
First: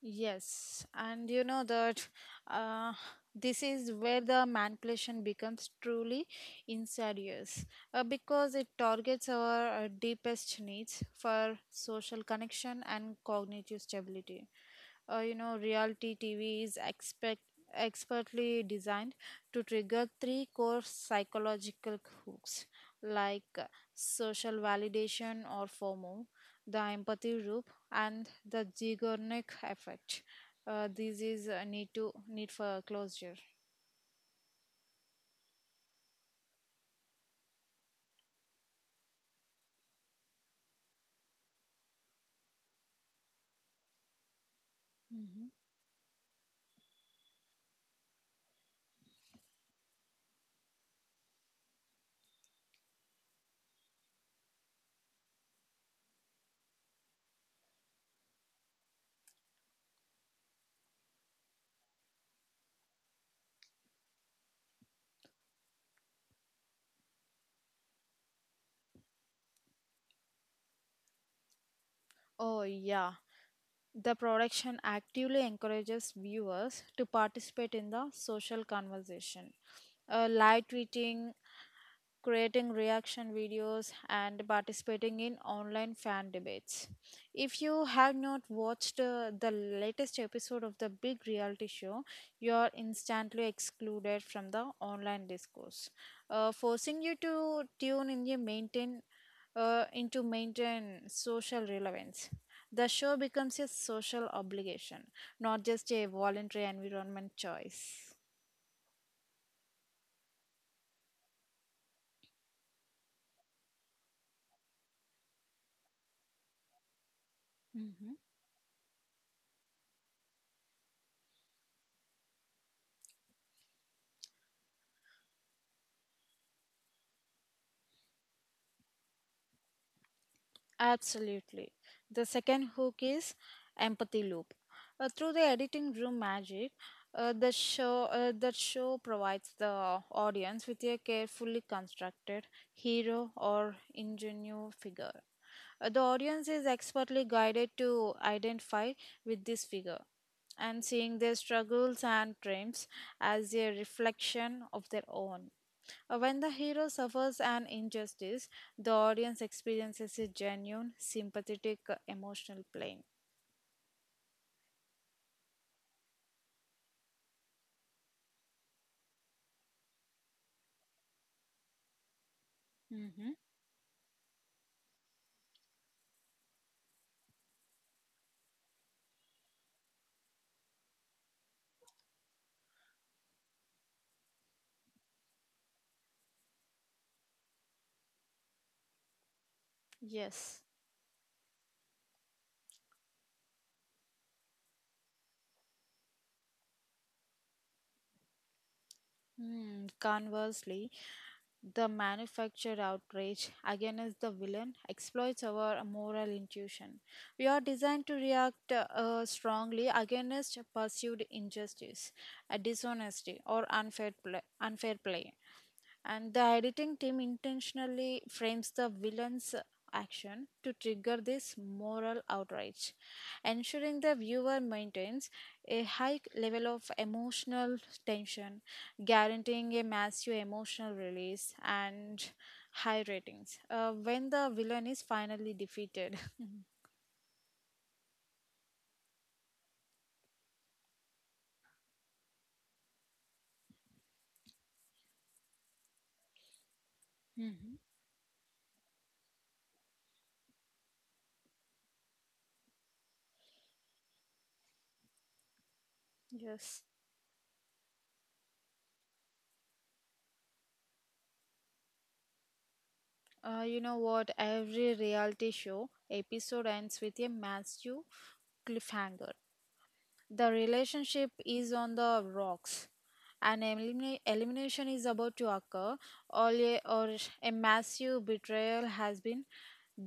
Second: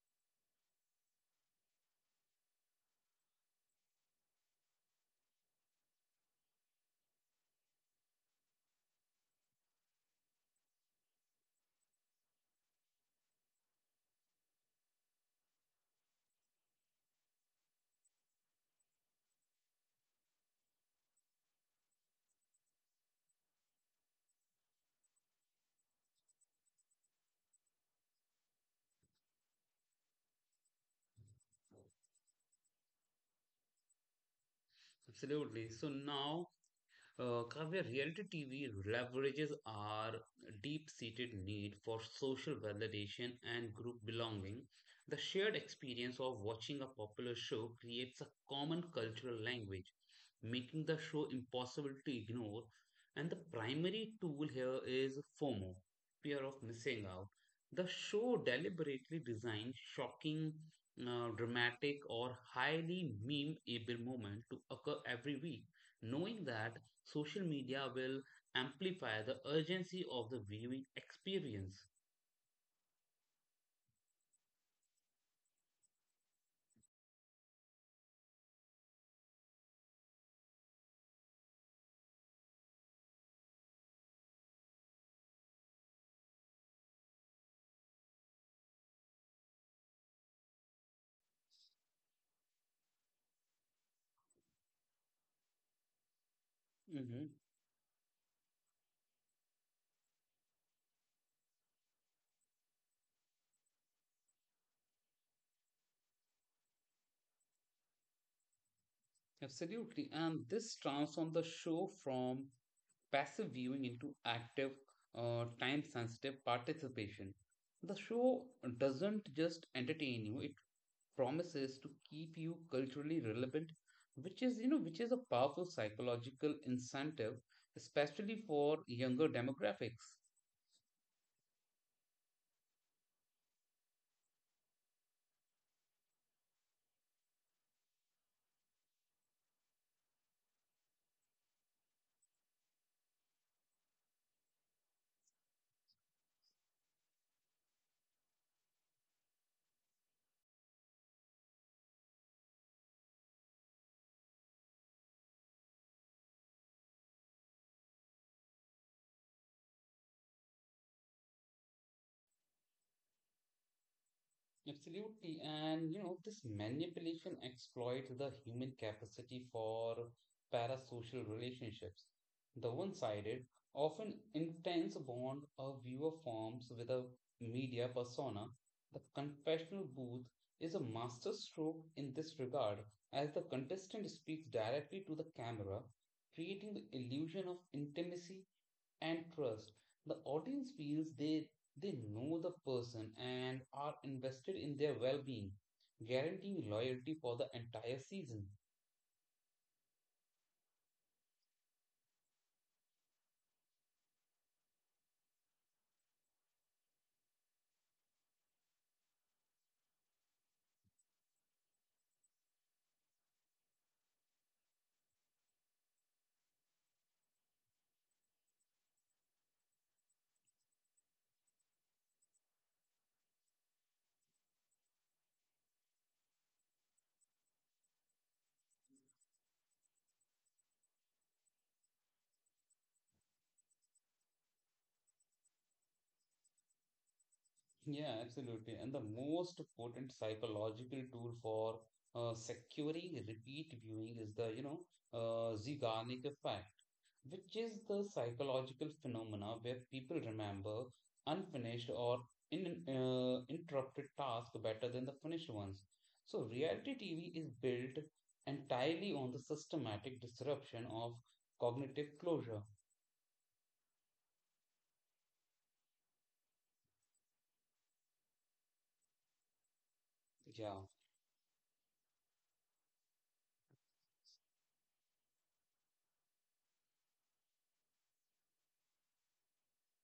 B: Yes, and you know that uh, this is where the manipulation becomes truly insidious because it targets our deepest needs for social connection and cognitive stability. You know, reality TV is expertly designed to trigger three core psychological hooks, like uh, social validation or FOMO, the empathy loop, and the Zigornik effect. This is a need for closure.
A: Absolutely. So now Kavya, reality TV leverages our deep-seated need for social validation and group belonging. The
B: Mhm.
A: shared experience of watching a popular show creates a common cultural language, making the show impossible to ignore. And the primary tool here is FOMO, fear of missing out. The show deliberately designed shocking, dramatic, or highly meme-able moment to occur every week, knowing that social media will amplify the urgency of the viewing experience.
B: Oh, yeah. The production actively encourages viewers to participate in the social conversation: live tweeting, creating reaction videos, and participating in online fan debates. If you have not watched the latest episode of the big reality show, you are instantly excluded from the online discourse, forcing you
A: hmm
B: to tune in and maintain social relevance. The show becomes a social obligation, not just a voluntary environment choice.
A: Absolutely. And this transforms the show from passive viewing into active, time sensitive participation. The
B: Hmm
A: show doesn't just entertain you, it promises to keep you culturally relevant, which is, which is a powerful psychological incentive, especially for younger demographics.
B: Absolutely. The second hook is empathy loop. Through the editing room magic, the show that show provides the audience with a carefully constructed hero or ingenuous figure. The audience is expertly guided to identify with this figure, and seeing their struggles and triumphs as a reflection of their own. When the hero suffers an injustice, the audience experiences a genuine, sympathetic, emotional pain.
A: Absolutely. And, this manipulation exploits the human capacity for parasocial relationships. The
B: Hmm
A: one-sided, often intense bond a viewer forms with a media persona, the confessional booth is a masterstroke in this regard, as the contestant speaks directly to the camera, creating the illusion of intimacy and trust. The
B: Yes.
A: audience feels they know the person and are invested in their well-being, guaranteeing loyalty for the entire season. (laughs)
B: Hmm, Conversely, the manufactured outrage against the villain exploits our moral intuition. We are designed to react strongly against pursued injustice, dishonesty, or unfair play. And the editing team intentionally frames the villain's action to trigger this moral outrage, ensuring the viewer maintains a high level of emotional tension, guaranteeing a massive emotional release and high ratings when the villain is finally defeated. (laughs)
A: Yeah, absolutely. And the most potent psychological tool for securing repeat viewing is the, Zeigarnik effect, which is
B: hmm
A: the psychological phenomena where people remember unfinished or interrupted tasks better than the finished ones. So
B: Yes.
A: reality TV is built entirely on the systematic disruption of cognitive closure.
B: You know what? Every reality show episode ends with a massive cliffhanger. The
A: Yeah,
B: relationship is on the rocks. An elimination is about to occur, or a massive betrayal has been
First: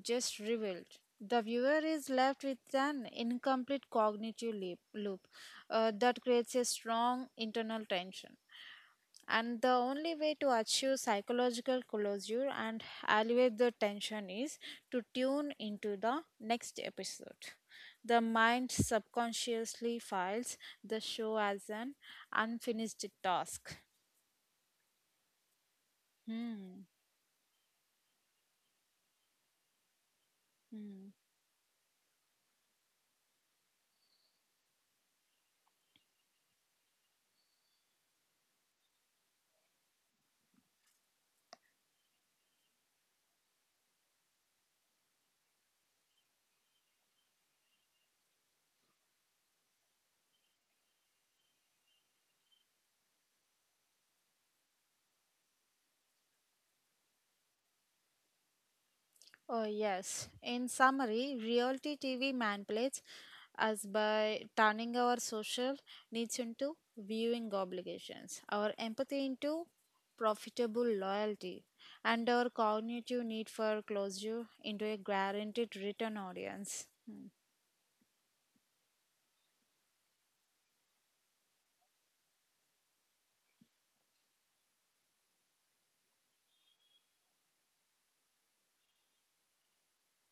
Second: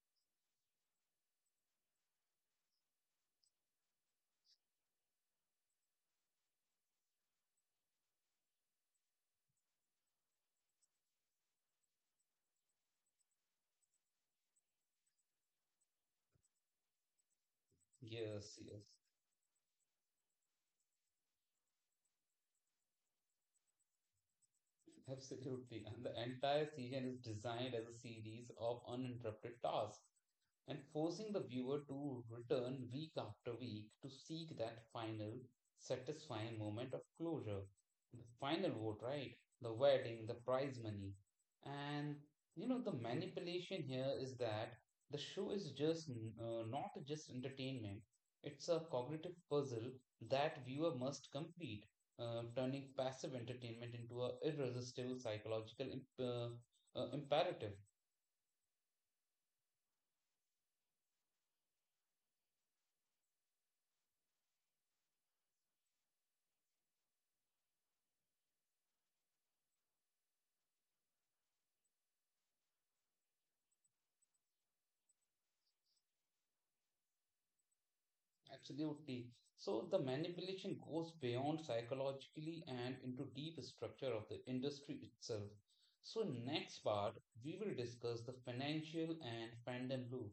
B: just revealed. The viewer is left with an incomplete cognitive loop that creates a strong internal tension. And the only way to achieve psychological closure and alleviate the tension is to tune into the next episode. The
A: yes,
B: mind
A: yes.
B: subconsciously files the show as an unfinished task.
A: Absolutely. And the entire
B: Hmm.
A: season is designed as a series of uninterrupted tasks, and
B: hmm.
A: forcing the viewer to return week after week to seek that final satisfying moment of closure. The final vote, right? The wedding, the prize money. And the manipulation here is that the show is just, not just entertainment, it's a cognitive puzzle that viewer must complete, turning passive entertainment into an irresistible psychological imperative.
B: Oh, yes. In summary, reality TV manipulates us by turning our social needs into viewing obligations, our empathy into profitable loyalty, and our cognitive need for closure into a guaranteed return audience. Hmm.
A: Absolutely. So the manipulation goes beyond psychologically and into deep structure of the industry itself. So next part, we will discuss the financial and fandom loop,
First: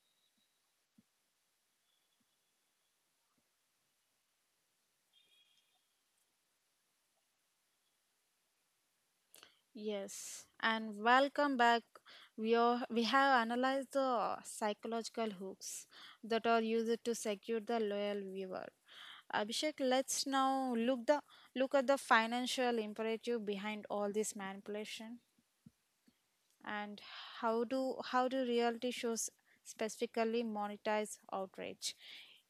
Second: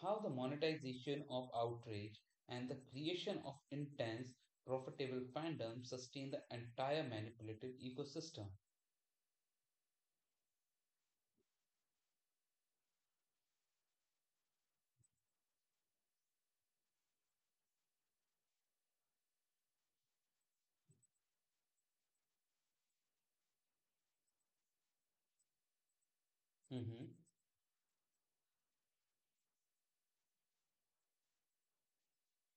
A: how the monetization of outrage and the creation of intense, profitable fandom sustain the entire manipulative ecosystem.
B: Yes, and welcome back. We have analyzed the psychological hooks that are used to secure the loyal viewer. Abhishek, let's now look at the financial imperative behind all this manipulation, and
A: Mhm.
B: how do reality shows specifically monetize outrage,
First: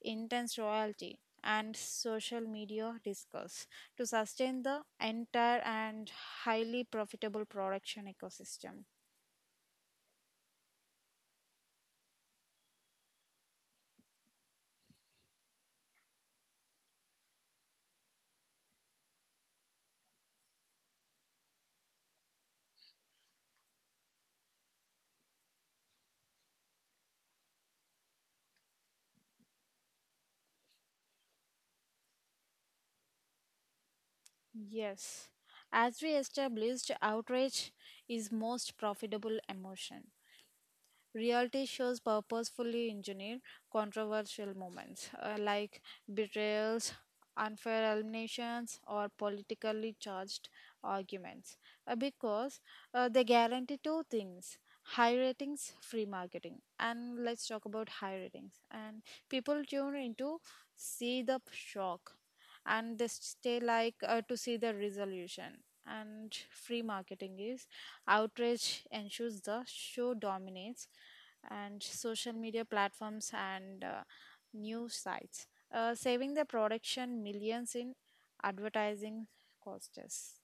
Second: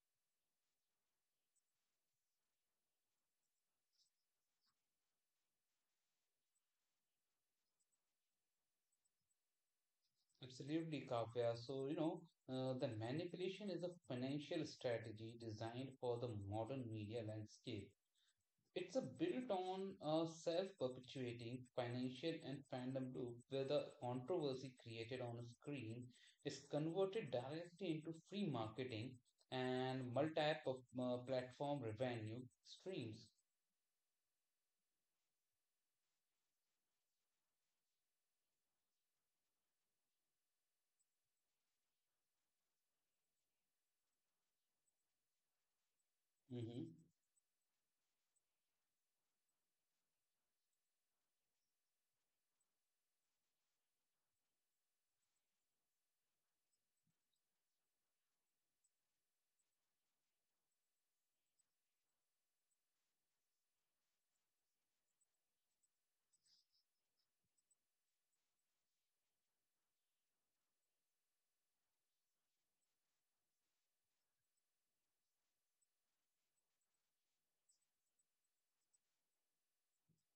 B: intense royalty, and social media discourse to sustain the entire and highly profitable production ecosystem.
A: Absolutely, Kavya. So, the manipulation is a financial strategy designed for the modern media landscape. It's a built on a self-perpetuating financial and fandom loop where the controversy created on a screen is converted directly into free marketing and multi-platform revenue streams.
B: Yes, as we established, outrage is most profitable emotion. Reality shows purposefully engineer controversial moments , like betrayals,
A: hmm
B: unfair eliminations, or politically charged arguments, because they guarantee two things: high ratings, free marketing. And let's talk about high ratings. And people tune in to see the shock, and they stay to see the resolution. And free marketing is outrage ensures the show dominates and social media platforms and news sites, saving the production millions in advertising costs.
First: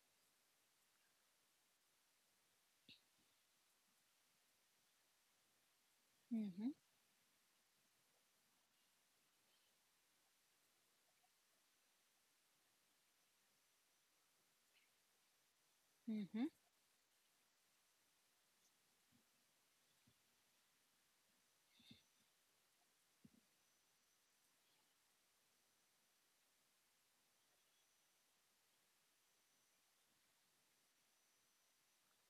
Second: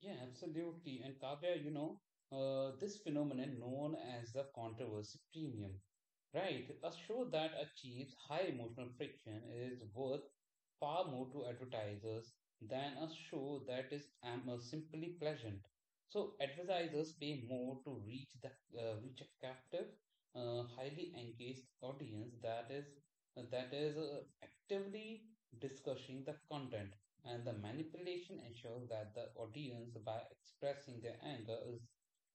A: Yeah, absolutely. And Kavya, this phenomenon known as the controversy premium. Right.
B: Mm-hmm.
A: A show that achieves high emotional friction is worth far more to advertisers than a show that simply pleasant. So
B: Mm-hmm.
A: advertisers pay more to reach a captive, highly engaged audience that is actively discussing the content, and the manipulation ensures that the audience, by expressing their anger, is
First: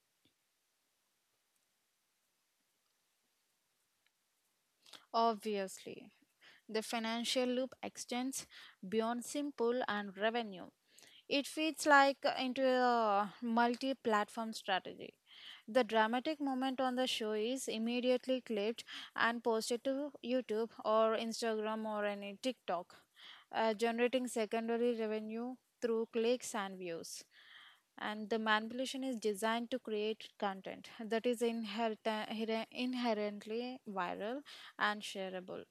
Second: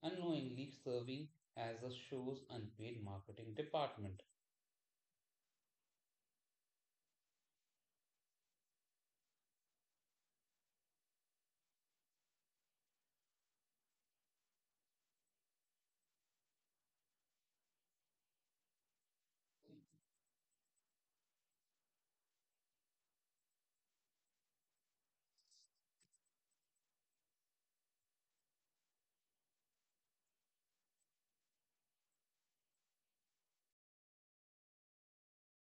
A: unknowingly serving as the show's unpaid marketing department.
B: Obviously, the financial loop extends beyond simple and revenue. It fits like into a multi platform strategy. The dramatic moment on the show is immediately clipped and posted to YouTube or Instagram or any TikTok, generating secondary revenue through clicks and views. And the manipulation is designed to create content that is inherently viral and shareable,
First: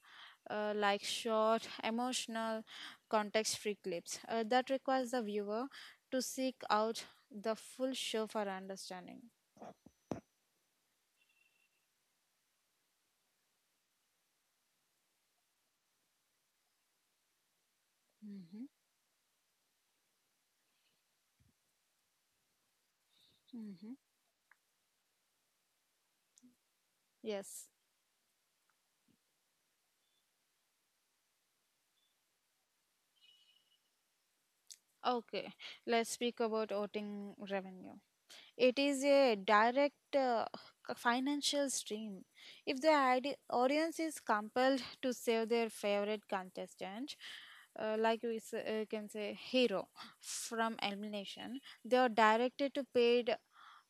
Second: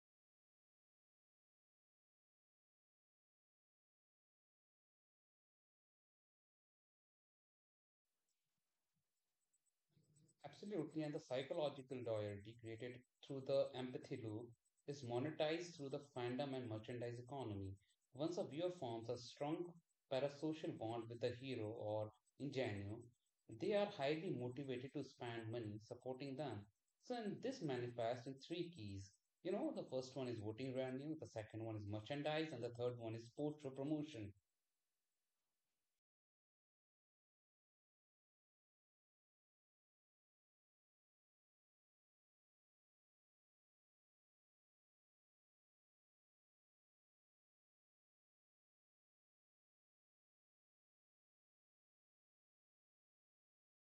B: like short, emotional, context free clips that requires the viewer to seek out the full show for understanding.
A: Absolutely, and the psychological loyalty created through the empathy loop is monetized through the fandom and merchandise economy. Once a
B: Mhm,
A: viewer forms a strong parasocial bond with the hero or ingenue, they are
B: mhm.
A: highly motivated to spend money supporting them. So, and this
B: Yes.
A: manifests in three keys. You know, the first one is voting revenue, the second one is merchandise, and the third one is portrait promotion.
B: Okay, let's speak about voting revenue. It is a direct financial stream. If the audience is compelled to save their favorite contestant, can say hero, from elimination, they are directed to paid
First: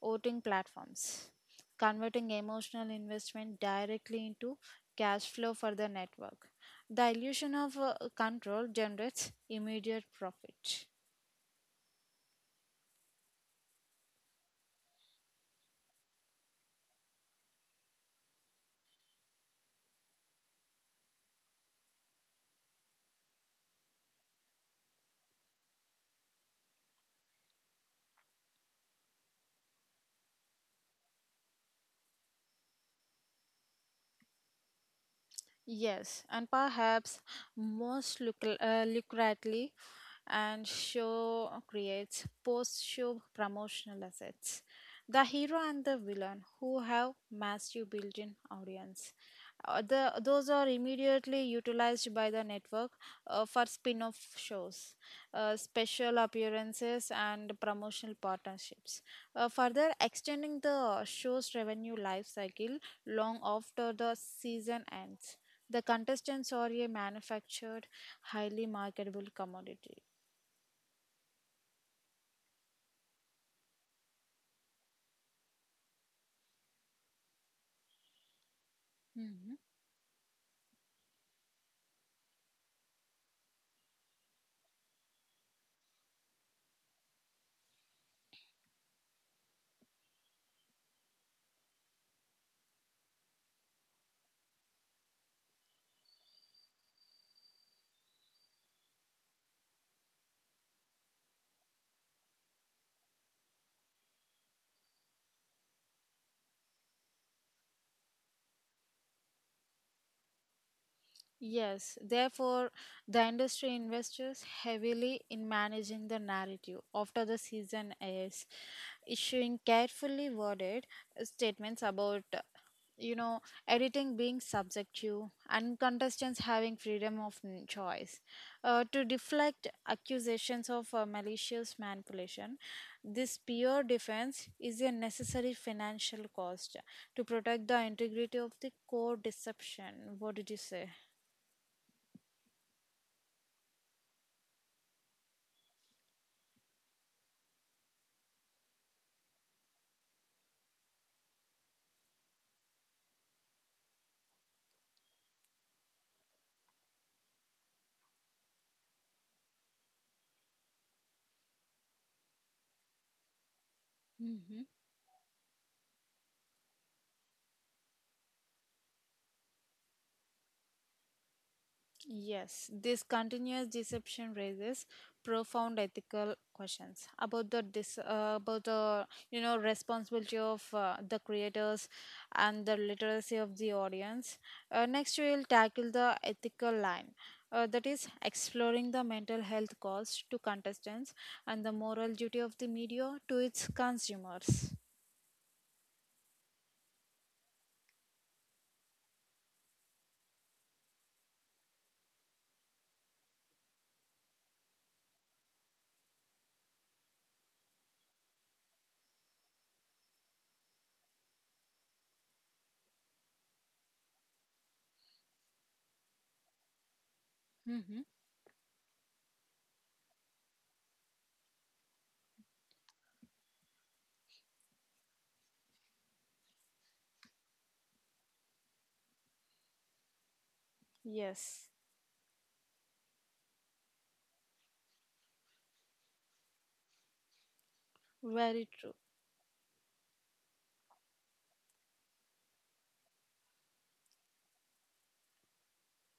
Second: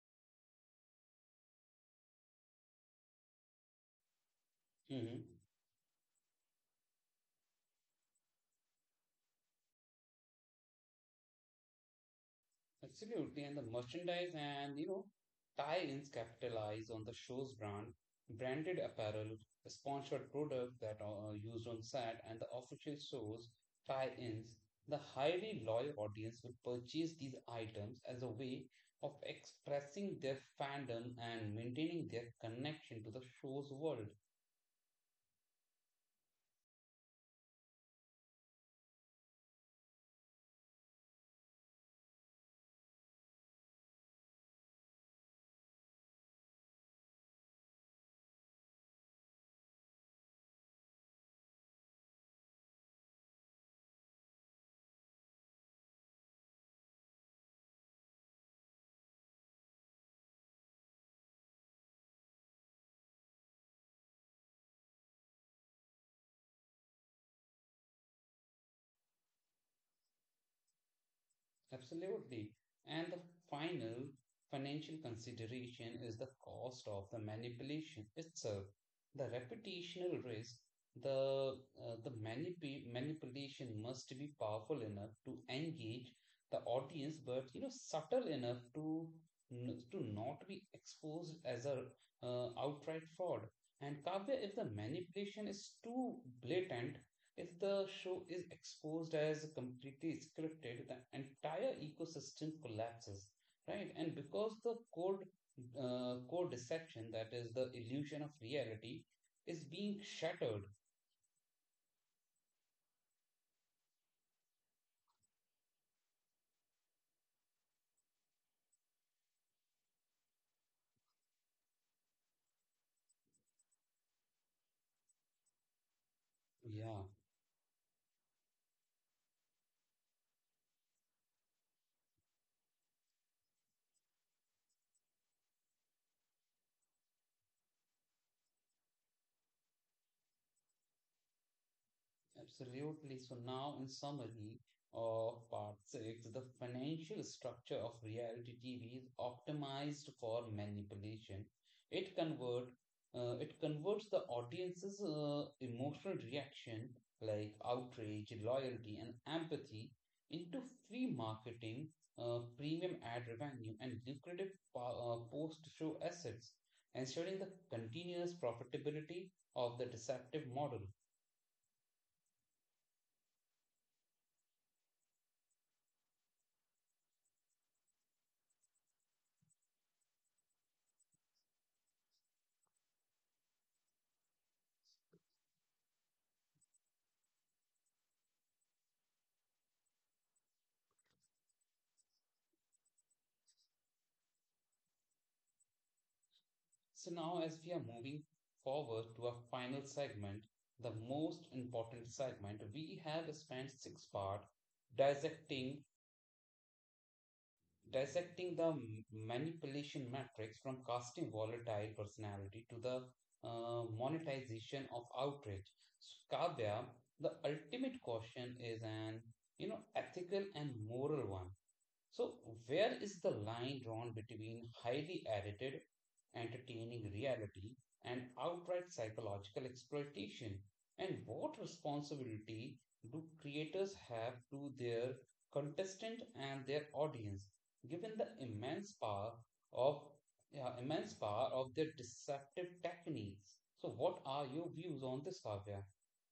B: voting platforms, converting emotional investment directly into
A: Mhm.
B: cash flow for the network. The illusion of control generates immediate profit.
A: Absolutely, and the merchandise and tie-ins capitalize on the show's brand, branded apparel, sponsored products that are used on set, and the official show's tie-ins. The highly loyal audience will purchase these items as a way of expressing their fandom and maintaining their connection to the show's world.
B: Yes, and perhaps most lucratively, and show creates post show promotional assets. The hero and the villain who have massive built in audience. Those are immediately utilized by the network for spin off shows, special appearances, and promotional partnerships. Further, extending the show's revenue life cycle long after the season ends. The contestants are a manufactured, highly marketable commodity.
A: Absolutely. And the final financial consideration is the cost of the manipulation itself, the
B: Mhm.
A: reputational risk. The manipulation must be powerful enough to engage the audience, but subtle enough to to not be exposed as a outright fraud. And Kavya, if the manipulation is too blatant, if the show is exposed as completely scripted, the entire ecosystem collapses, right? And because the code deception, that is the illusion of reality, is being shattered.
B: Yes, therefore, the industry invests heavily in managing the narrative after the season airs, issuing carefully worded statements about, you know, editing being subjective and contestants having
A: Yeah.
B: freedom of choice. To deflect accusations of malicious manipulation, this pure defense is a necessary financial cost to protect the integrity of the core deception. What did you say?
A: Absolutely. So now, in summary of part six, the financial structure of reality TV is optimized for manipulation. It convert, it converts the audience's emotional reaction, like outrage, loyalty, and empathy, into free marketing, premium ad revenue, and lucrative
B: Hmm
A: post-show assets, ensuring the continuous profitability of the deceptive model.
B: Yes, this continuous deception raises profound ethical questions about the, you know, responsibility of the creators and the literacy of the audience. Next, we will tackle the ethical line. That is exploring the mental health cost to contestants and the moral duty of the media to its consumers.
A: So now, as we are moving forward to our final segment, the most important segment, we have spent six part dissecting dissecting the manipulation matrix from casting volatile personality to the, monetization of outrage. So, Kavya, the ultimate
B: Hmm
A: question is an ethical and moral one. So where is the line drawn between highly edited, entertaining reality and outright psychological exploitation? And what
B: Yes,
A: responsibility do creators have to their contestant and their audience, given the
B: very
A: immense
B: true.
A: power of yeah, immense power of their deceptive techniques? So what are your views on this, Kavya?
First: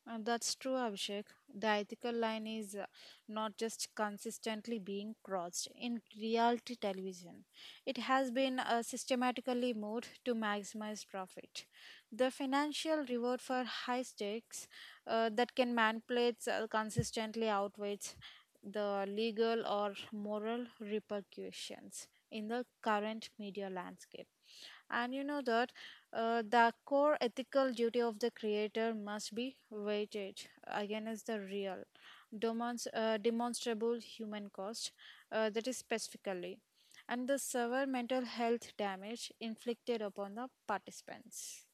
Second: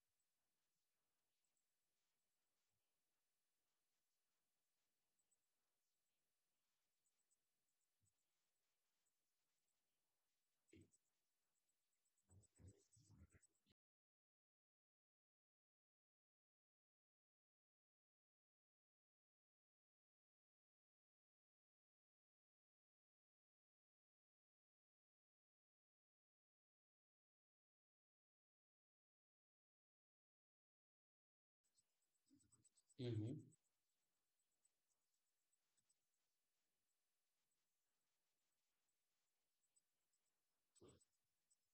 B: That's true, Abhishek. The ethical line is not just consistently being crossed in reality television, it has been systematically moved to maximize profit. The financial reward for high stakes that can manipulate consistently outweighs the legal or moral repercussions in the current media landscape. And you know that the core ethical duty of the creator must be weighted against the real, demonstrable human cost, that is specifically, and the severe mental health damage inflicted upon the participants.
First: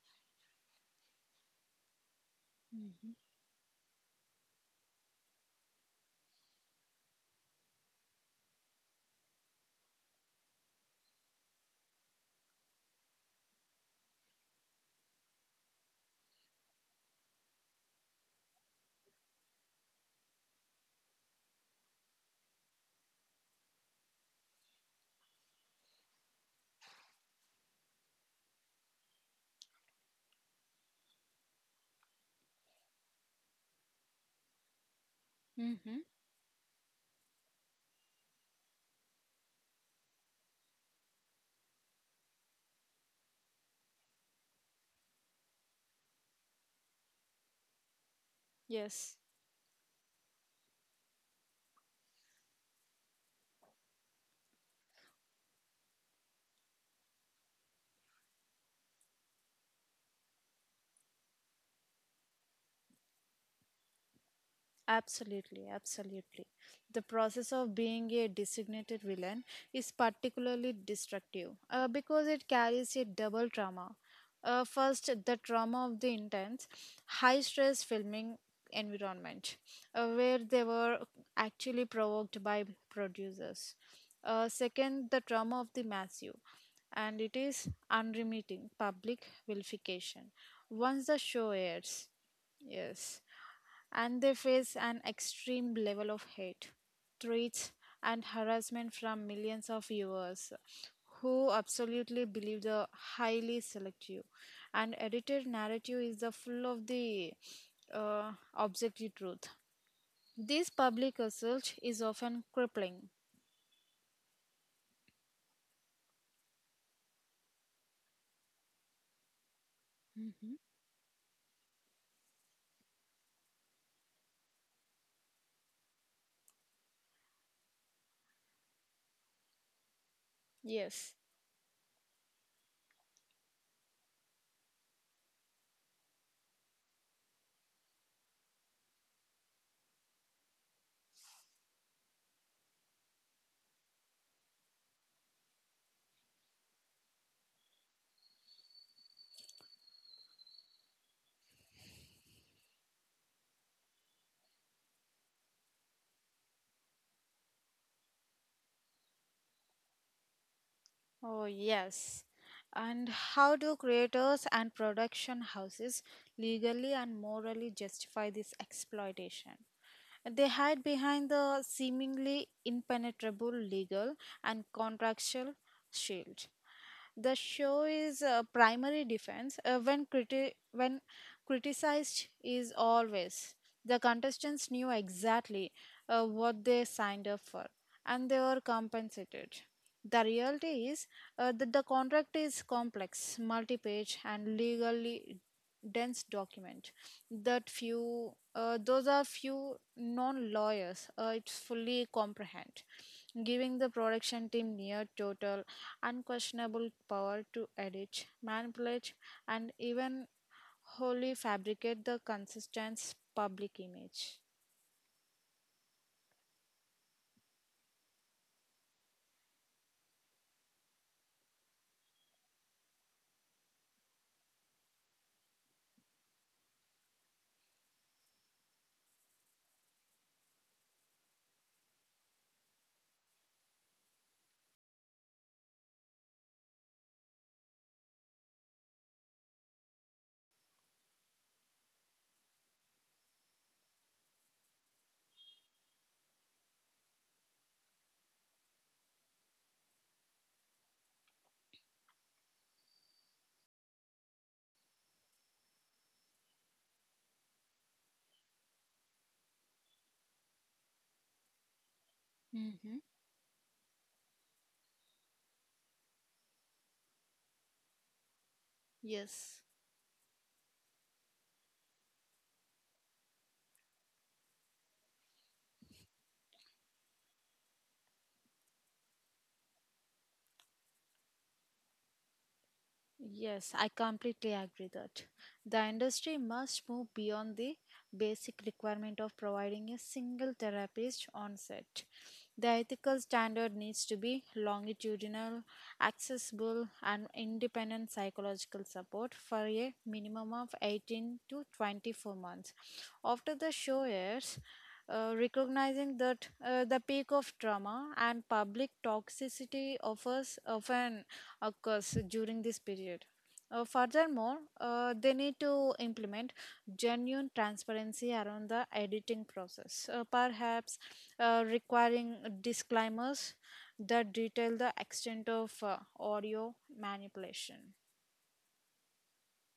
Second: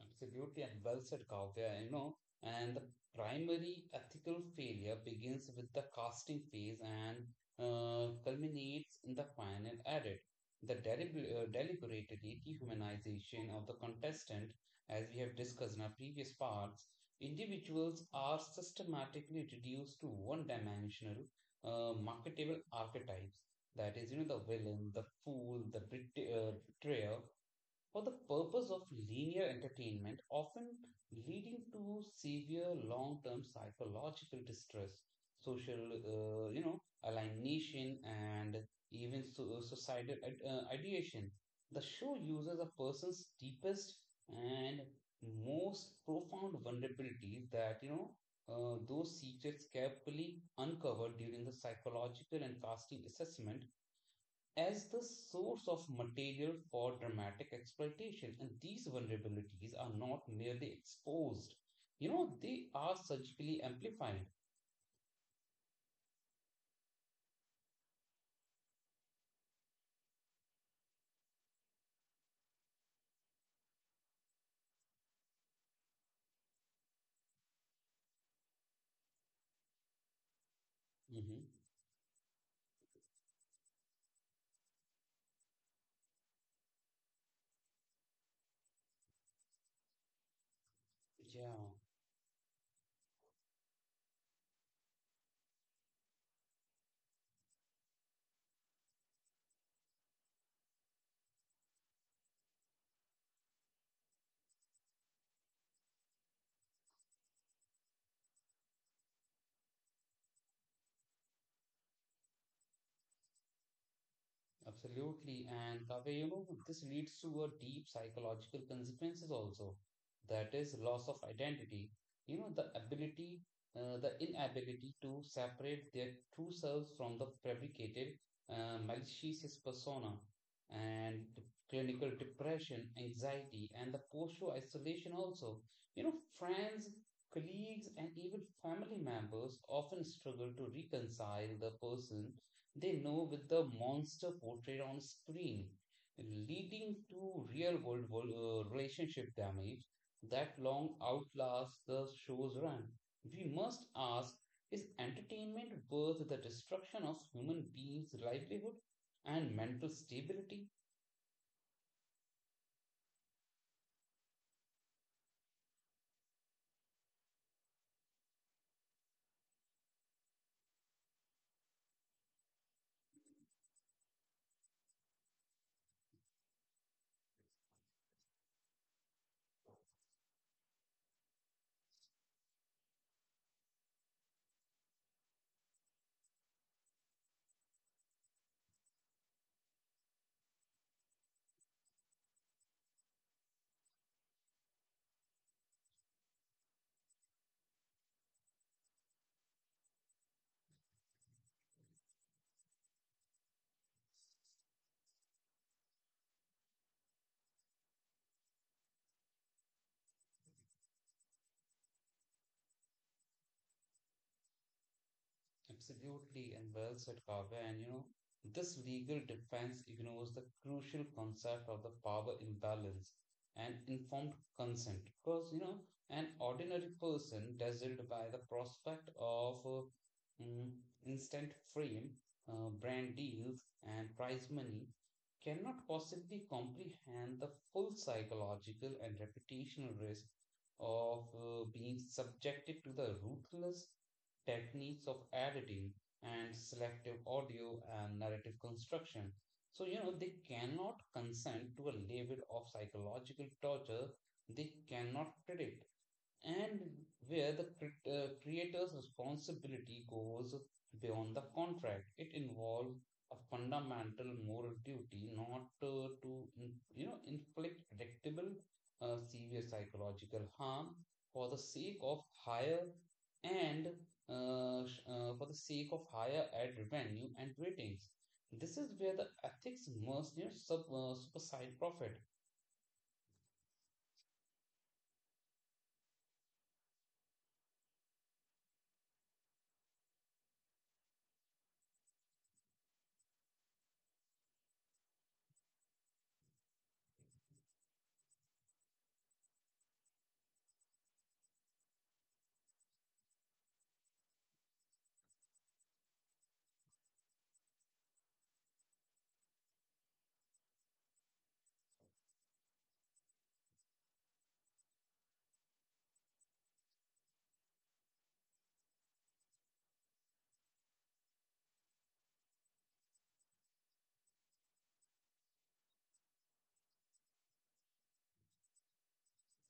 A: Absolutely, and well said, Kavya. You know, and the
B: Hmm
A: primary ethical failure begins with the casting phase and culminates in the final edit. The deliberately dehumanization of the contestant, as we have discussed in our previous parts, individuals are systematically reduced to one-dimensional, marketable archetypes. That is, the villain, the fool, the betrayer, for the purpose of linear entertainment, often leading to severe long-term psychological distress, social,
B: hmm
A: alienation, and even societal ideation. The show uses a person's deepest and most profound vulnerabilities, that,
B: Yes.
A: those secrets carefully uncovered during the psychological and casting assessment, as the source of material for dramatic exploitation. And these vulnerabilities are not merely exposed, they are surgically amplified.
B: Absolutely, absolutely. The process of being a designated villain is particularly destructive because it carries a double trauma. First, the trauma of the intense, high stress filming environment where they were
A: hmm
B: actually provoked by producers. Second, the trauma of the massive, and it is unremitting public vilification. Once the show
A: Yeah.
B: airs, yes, and they face an extreme level of hate, threats, and harassment from millions of viewers who absolutely believe the highly selective and edited narrative is the full of the objective truth. This public assault is often crippling.
A: Absolutely. And Kavya, this leads to a deep psychological consequences also.
B: Mhm.
A: That is loss of identity. You know, the inability to separate their true selves from the fabricated, malicious persona,
B: Yes.
A: and clinical depression, anxiety, and the postural isolation also. You know, friends, colleagues, and even family members often struggle to reconcile the person they know with the monster portrayed on screen, leading to real world relationship damage that long outlasts the show's run. We must ask, is entertainment worth the destruction of human beings' livelihood and mental stability?
B: Oh, yes. And how do creators and production houses legally and morally justify this exploitation? They hide behind the seemingly impenetrable legal and contractual shield. The show is a primary defense when criticized is always the contestants knew exactly what they signed up for and they were compensated. The reality is the contract is complex, multi-page, and legally dense document that few those are few non-lawyers it's fully comprehend, giving the production team near total unquestionable power to edit, manipulate, and even wholly fabricate the consistent public image.
A: Absolutely, and well said, Kavya. And you know, this legal defense ignores the crucial concept of the power imbalance and informed consent. Because, you know, an ordinary person dazzled by the prospect of instant fame, brand deals, and prize money cannot possibly comprehend the full psychological and reputational risk of being subjected to the ruthless techniques of editing and selective audio and narrative construction. So, you know, they cannot consent to a level of psychological torture they cannot predict, and where the creator's responsibility goes beyond the contract. It
B: Hmm
A: involves a fundamental moral duty not to in- you know, inflict predictable
B: Yes.
A: severe psychological harm for the sake of higher and for the sake of higher ad revenue and ratings. This is where the ethics must, you know, supersede profit.
B: Yes, I completely agree that. The industry must move beyond the basic requirement of providing a single therapist on set. The ethical standard needs to be longitudinal, accessible, and independent psychological support for a minimum of 18 to 24 months. After the show airs, recognizing that the peak of trauma and public toxicity offers often of course, during this period. Furthermore, they need to implement genuine transparency around the editing process, perhaps requiring disclaimers that detail the extent of audio manipulation.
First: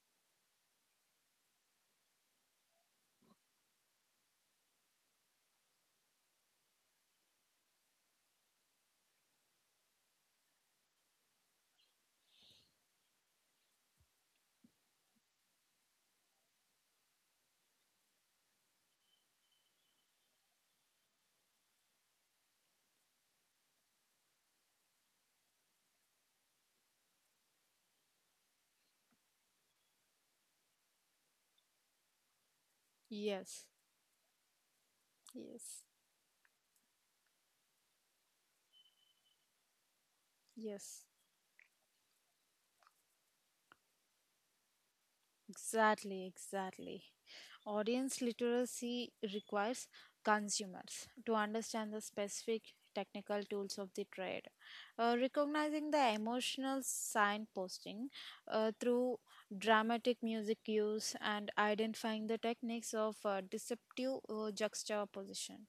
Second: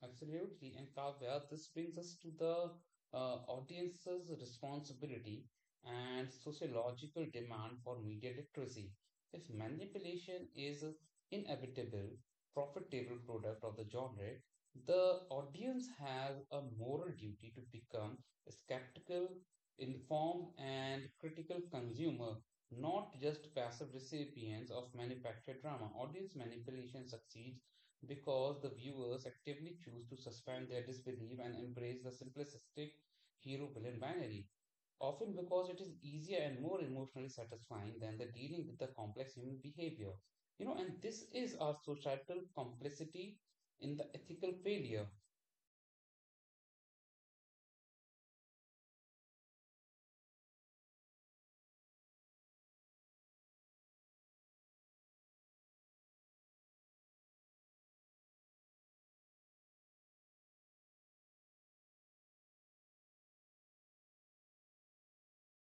A: Absolutely. And Kavya, this brings us to the audience's responsibility and sociological demand for media literacy. If manipulation is an inevitable, profitable product of the genre, the audience has a moral duty to become a skeptical, informed, and critical consumer, not just passive recipients of manufactured drama. Audience manipulation succeeds because the viewers actively choose to suspend their disbelief and embrace the simplistic hero
B: Yes,
A: villain binary, often because it
B: yes,
A: is easier and more emotionally satisfying than the dealing with the complex human behavior. You know, and
B: yes.
A: this is our societal complicity in the ethical failure.
B: Exactly, exactly. Audience literacy requires consumers to understand the specific technical tools of the trade, recognizing the emotional signposting through dramatic music use and identifying the techniques of deceptive juxtaposition,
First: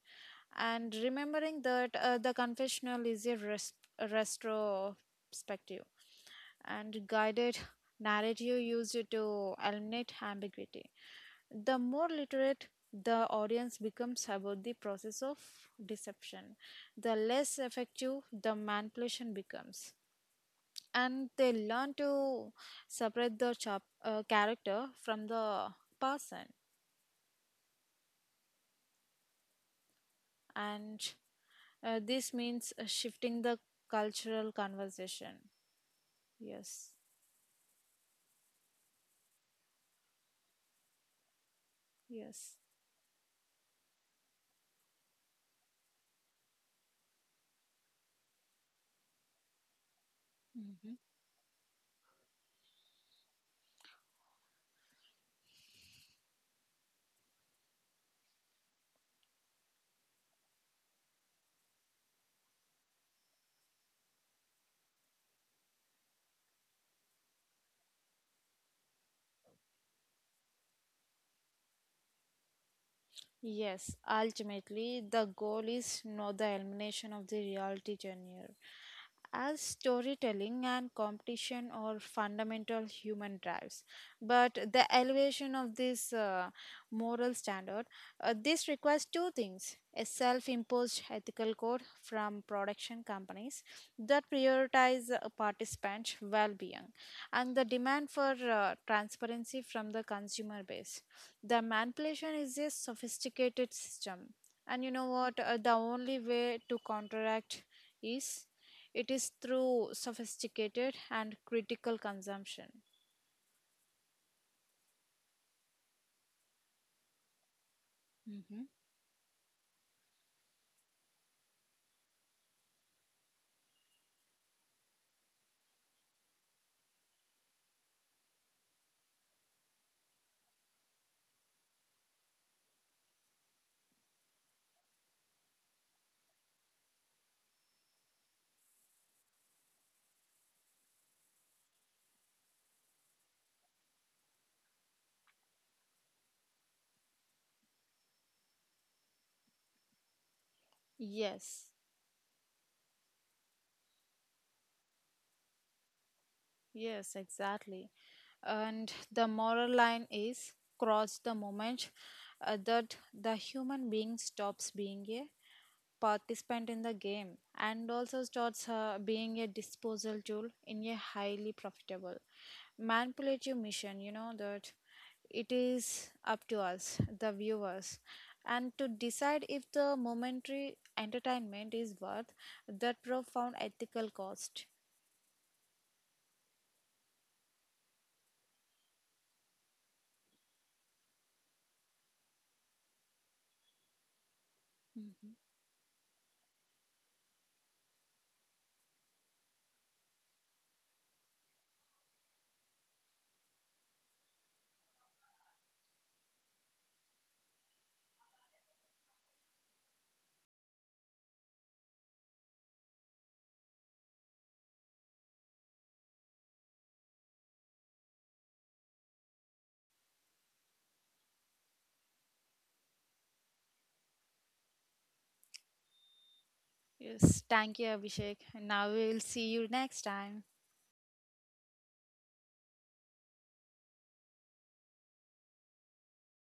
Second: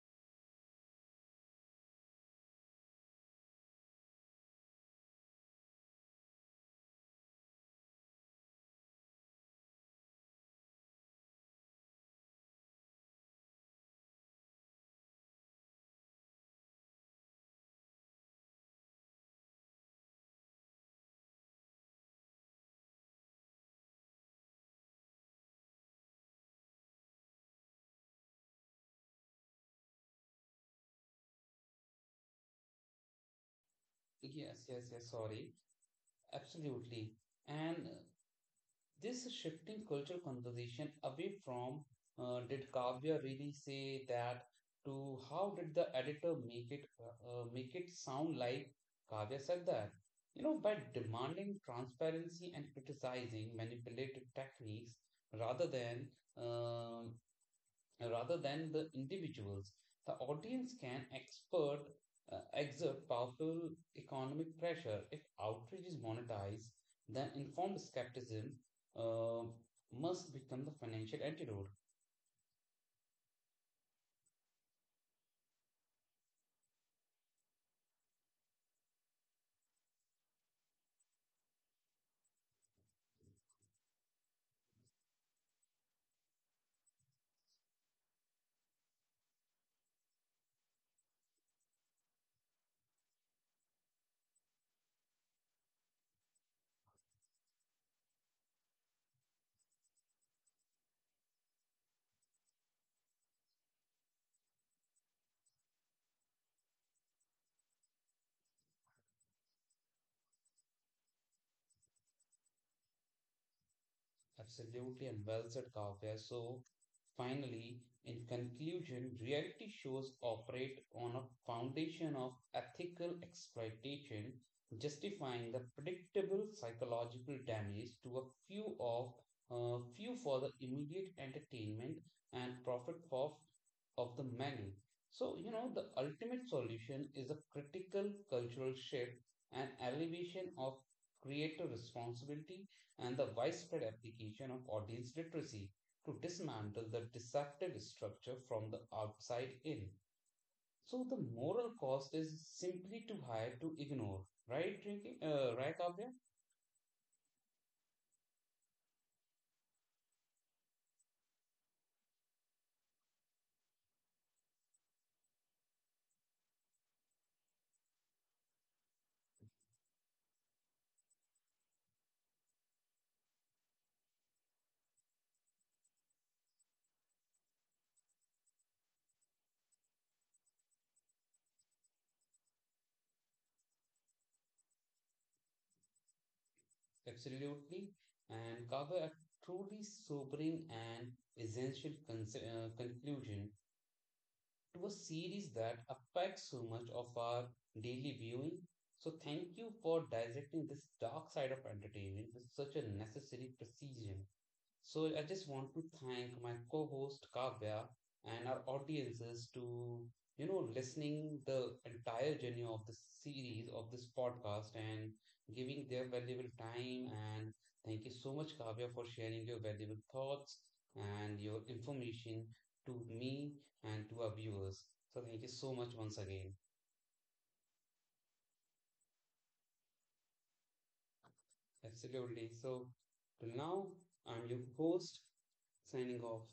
B: and remembering that the confessional is a retrospective and guided narrative used to eliminate ambiguity. The more literate the audience becomes about the process of deception, the less effective the manipulation becomes. And they learn to separate the character from the person. And this means shifting the cultural
A: Yes, yes, yes, sorry.
B: conversation. Yes,
A: Absolutely. And this shifting cultural conversation away from
B: yes.
A: did Kavya really say that, to how did the editor make it make it sound like Kavya said that? You know, by
B: Mhm.
A: demanding transparency and criticizing manipulative techniques rather than uh, rather than the individuals. The audience can exert powerful economic pressure. If outrage is monetized, then informed skepticism uh, must become the financial antidote.
B: Yes, ultimately, the goal is not the elimination of the reality genre, as storytelling and competition are fundamental human drives, but the elevation of this moral standard. This requires two things: a self imposed ethical code from production companies that prioritize participants' well being, and the demand for transparency from the consumer base. The manipulation is a sophisticated system. And you know what? The only way to counteract is it is through sophisticated and critical consumption.
A: Absolutely, and well said, Kavya. So, finally, in
B: Hmm
A: conclusion, reality shows operate on a foundation of ethical exploitation, justifying the predictable psychological damage to a few of few for the immediate entertainment and profit for of the many. So, you know, the ultimate solution is a critical cultural shift and elevation of creator responsibility and the widespread application of audience literacy to dismantle the deceptive structure from the outside in. So the
B: Yes.
A: moral cost is simply too high to ignore, right, Rinki? Right, Kavya?
B: Yes, exactly. And the moral line is crossed the moment that the human being stops being a participant in the game and also starts being a disposal tool in a highly profitable manipulative mission. You know that it is up to us, the viewers, and to decide if the momentary entertainment is worth that profound ethical cost.
A: Absolutely. And Kavya, a truly sobering and essential conclusion to a
B: Mm-hmm.
A: series that affects so much of our daily viewing. So thank you for dissecting this dark side of entertainment with such a necessary precision. So I just want to thank my co-host Kavya and our audiences to, you know, listening the entire journey of this series of this podcast and giving their valuable time, and thank you so much Kavya for sharing your valuable thoughts and your information to me and to our viewers. So thank you so much once again.
B: Yes, thank you, Abhishek. And now we will see you next time.
A: Absolutely. So till now, I'm your host, signing off.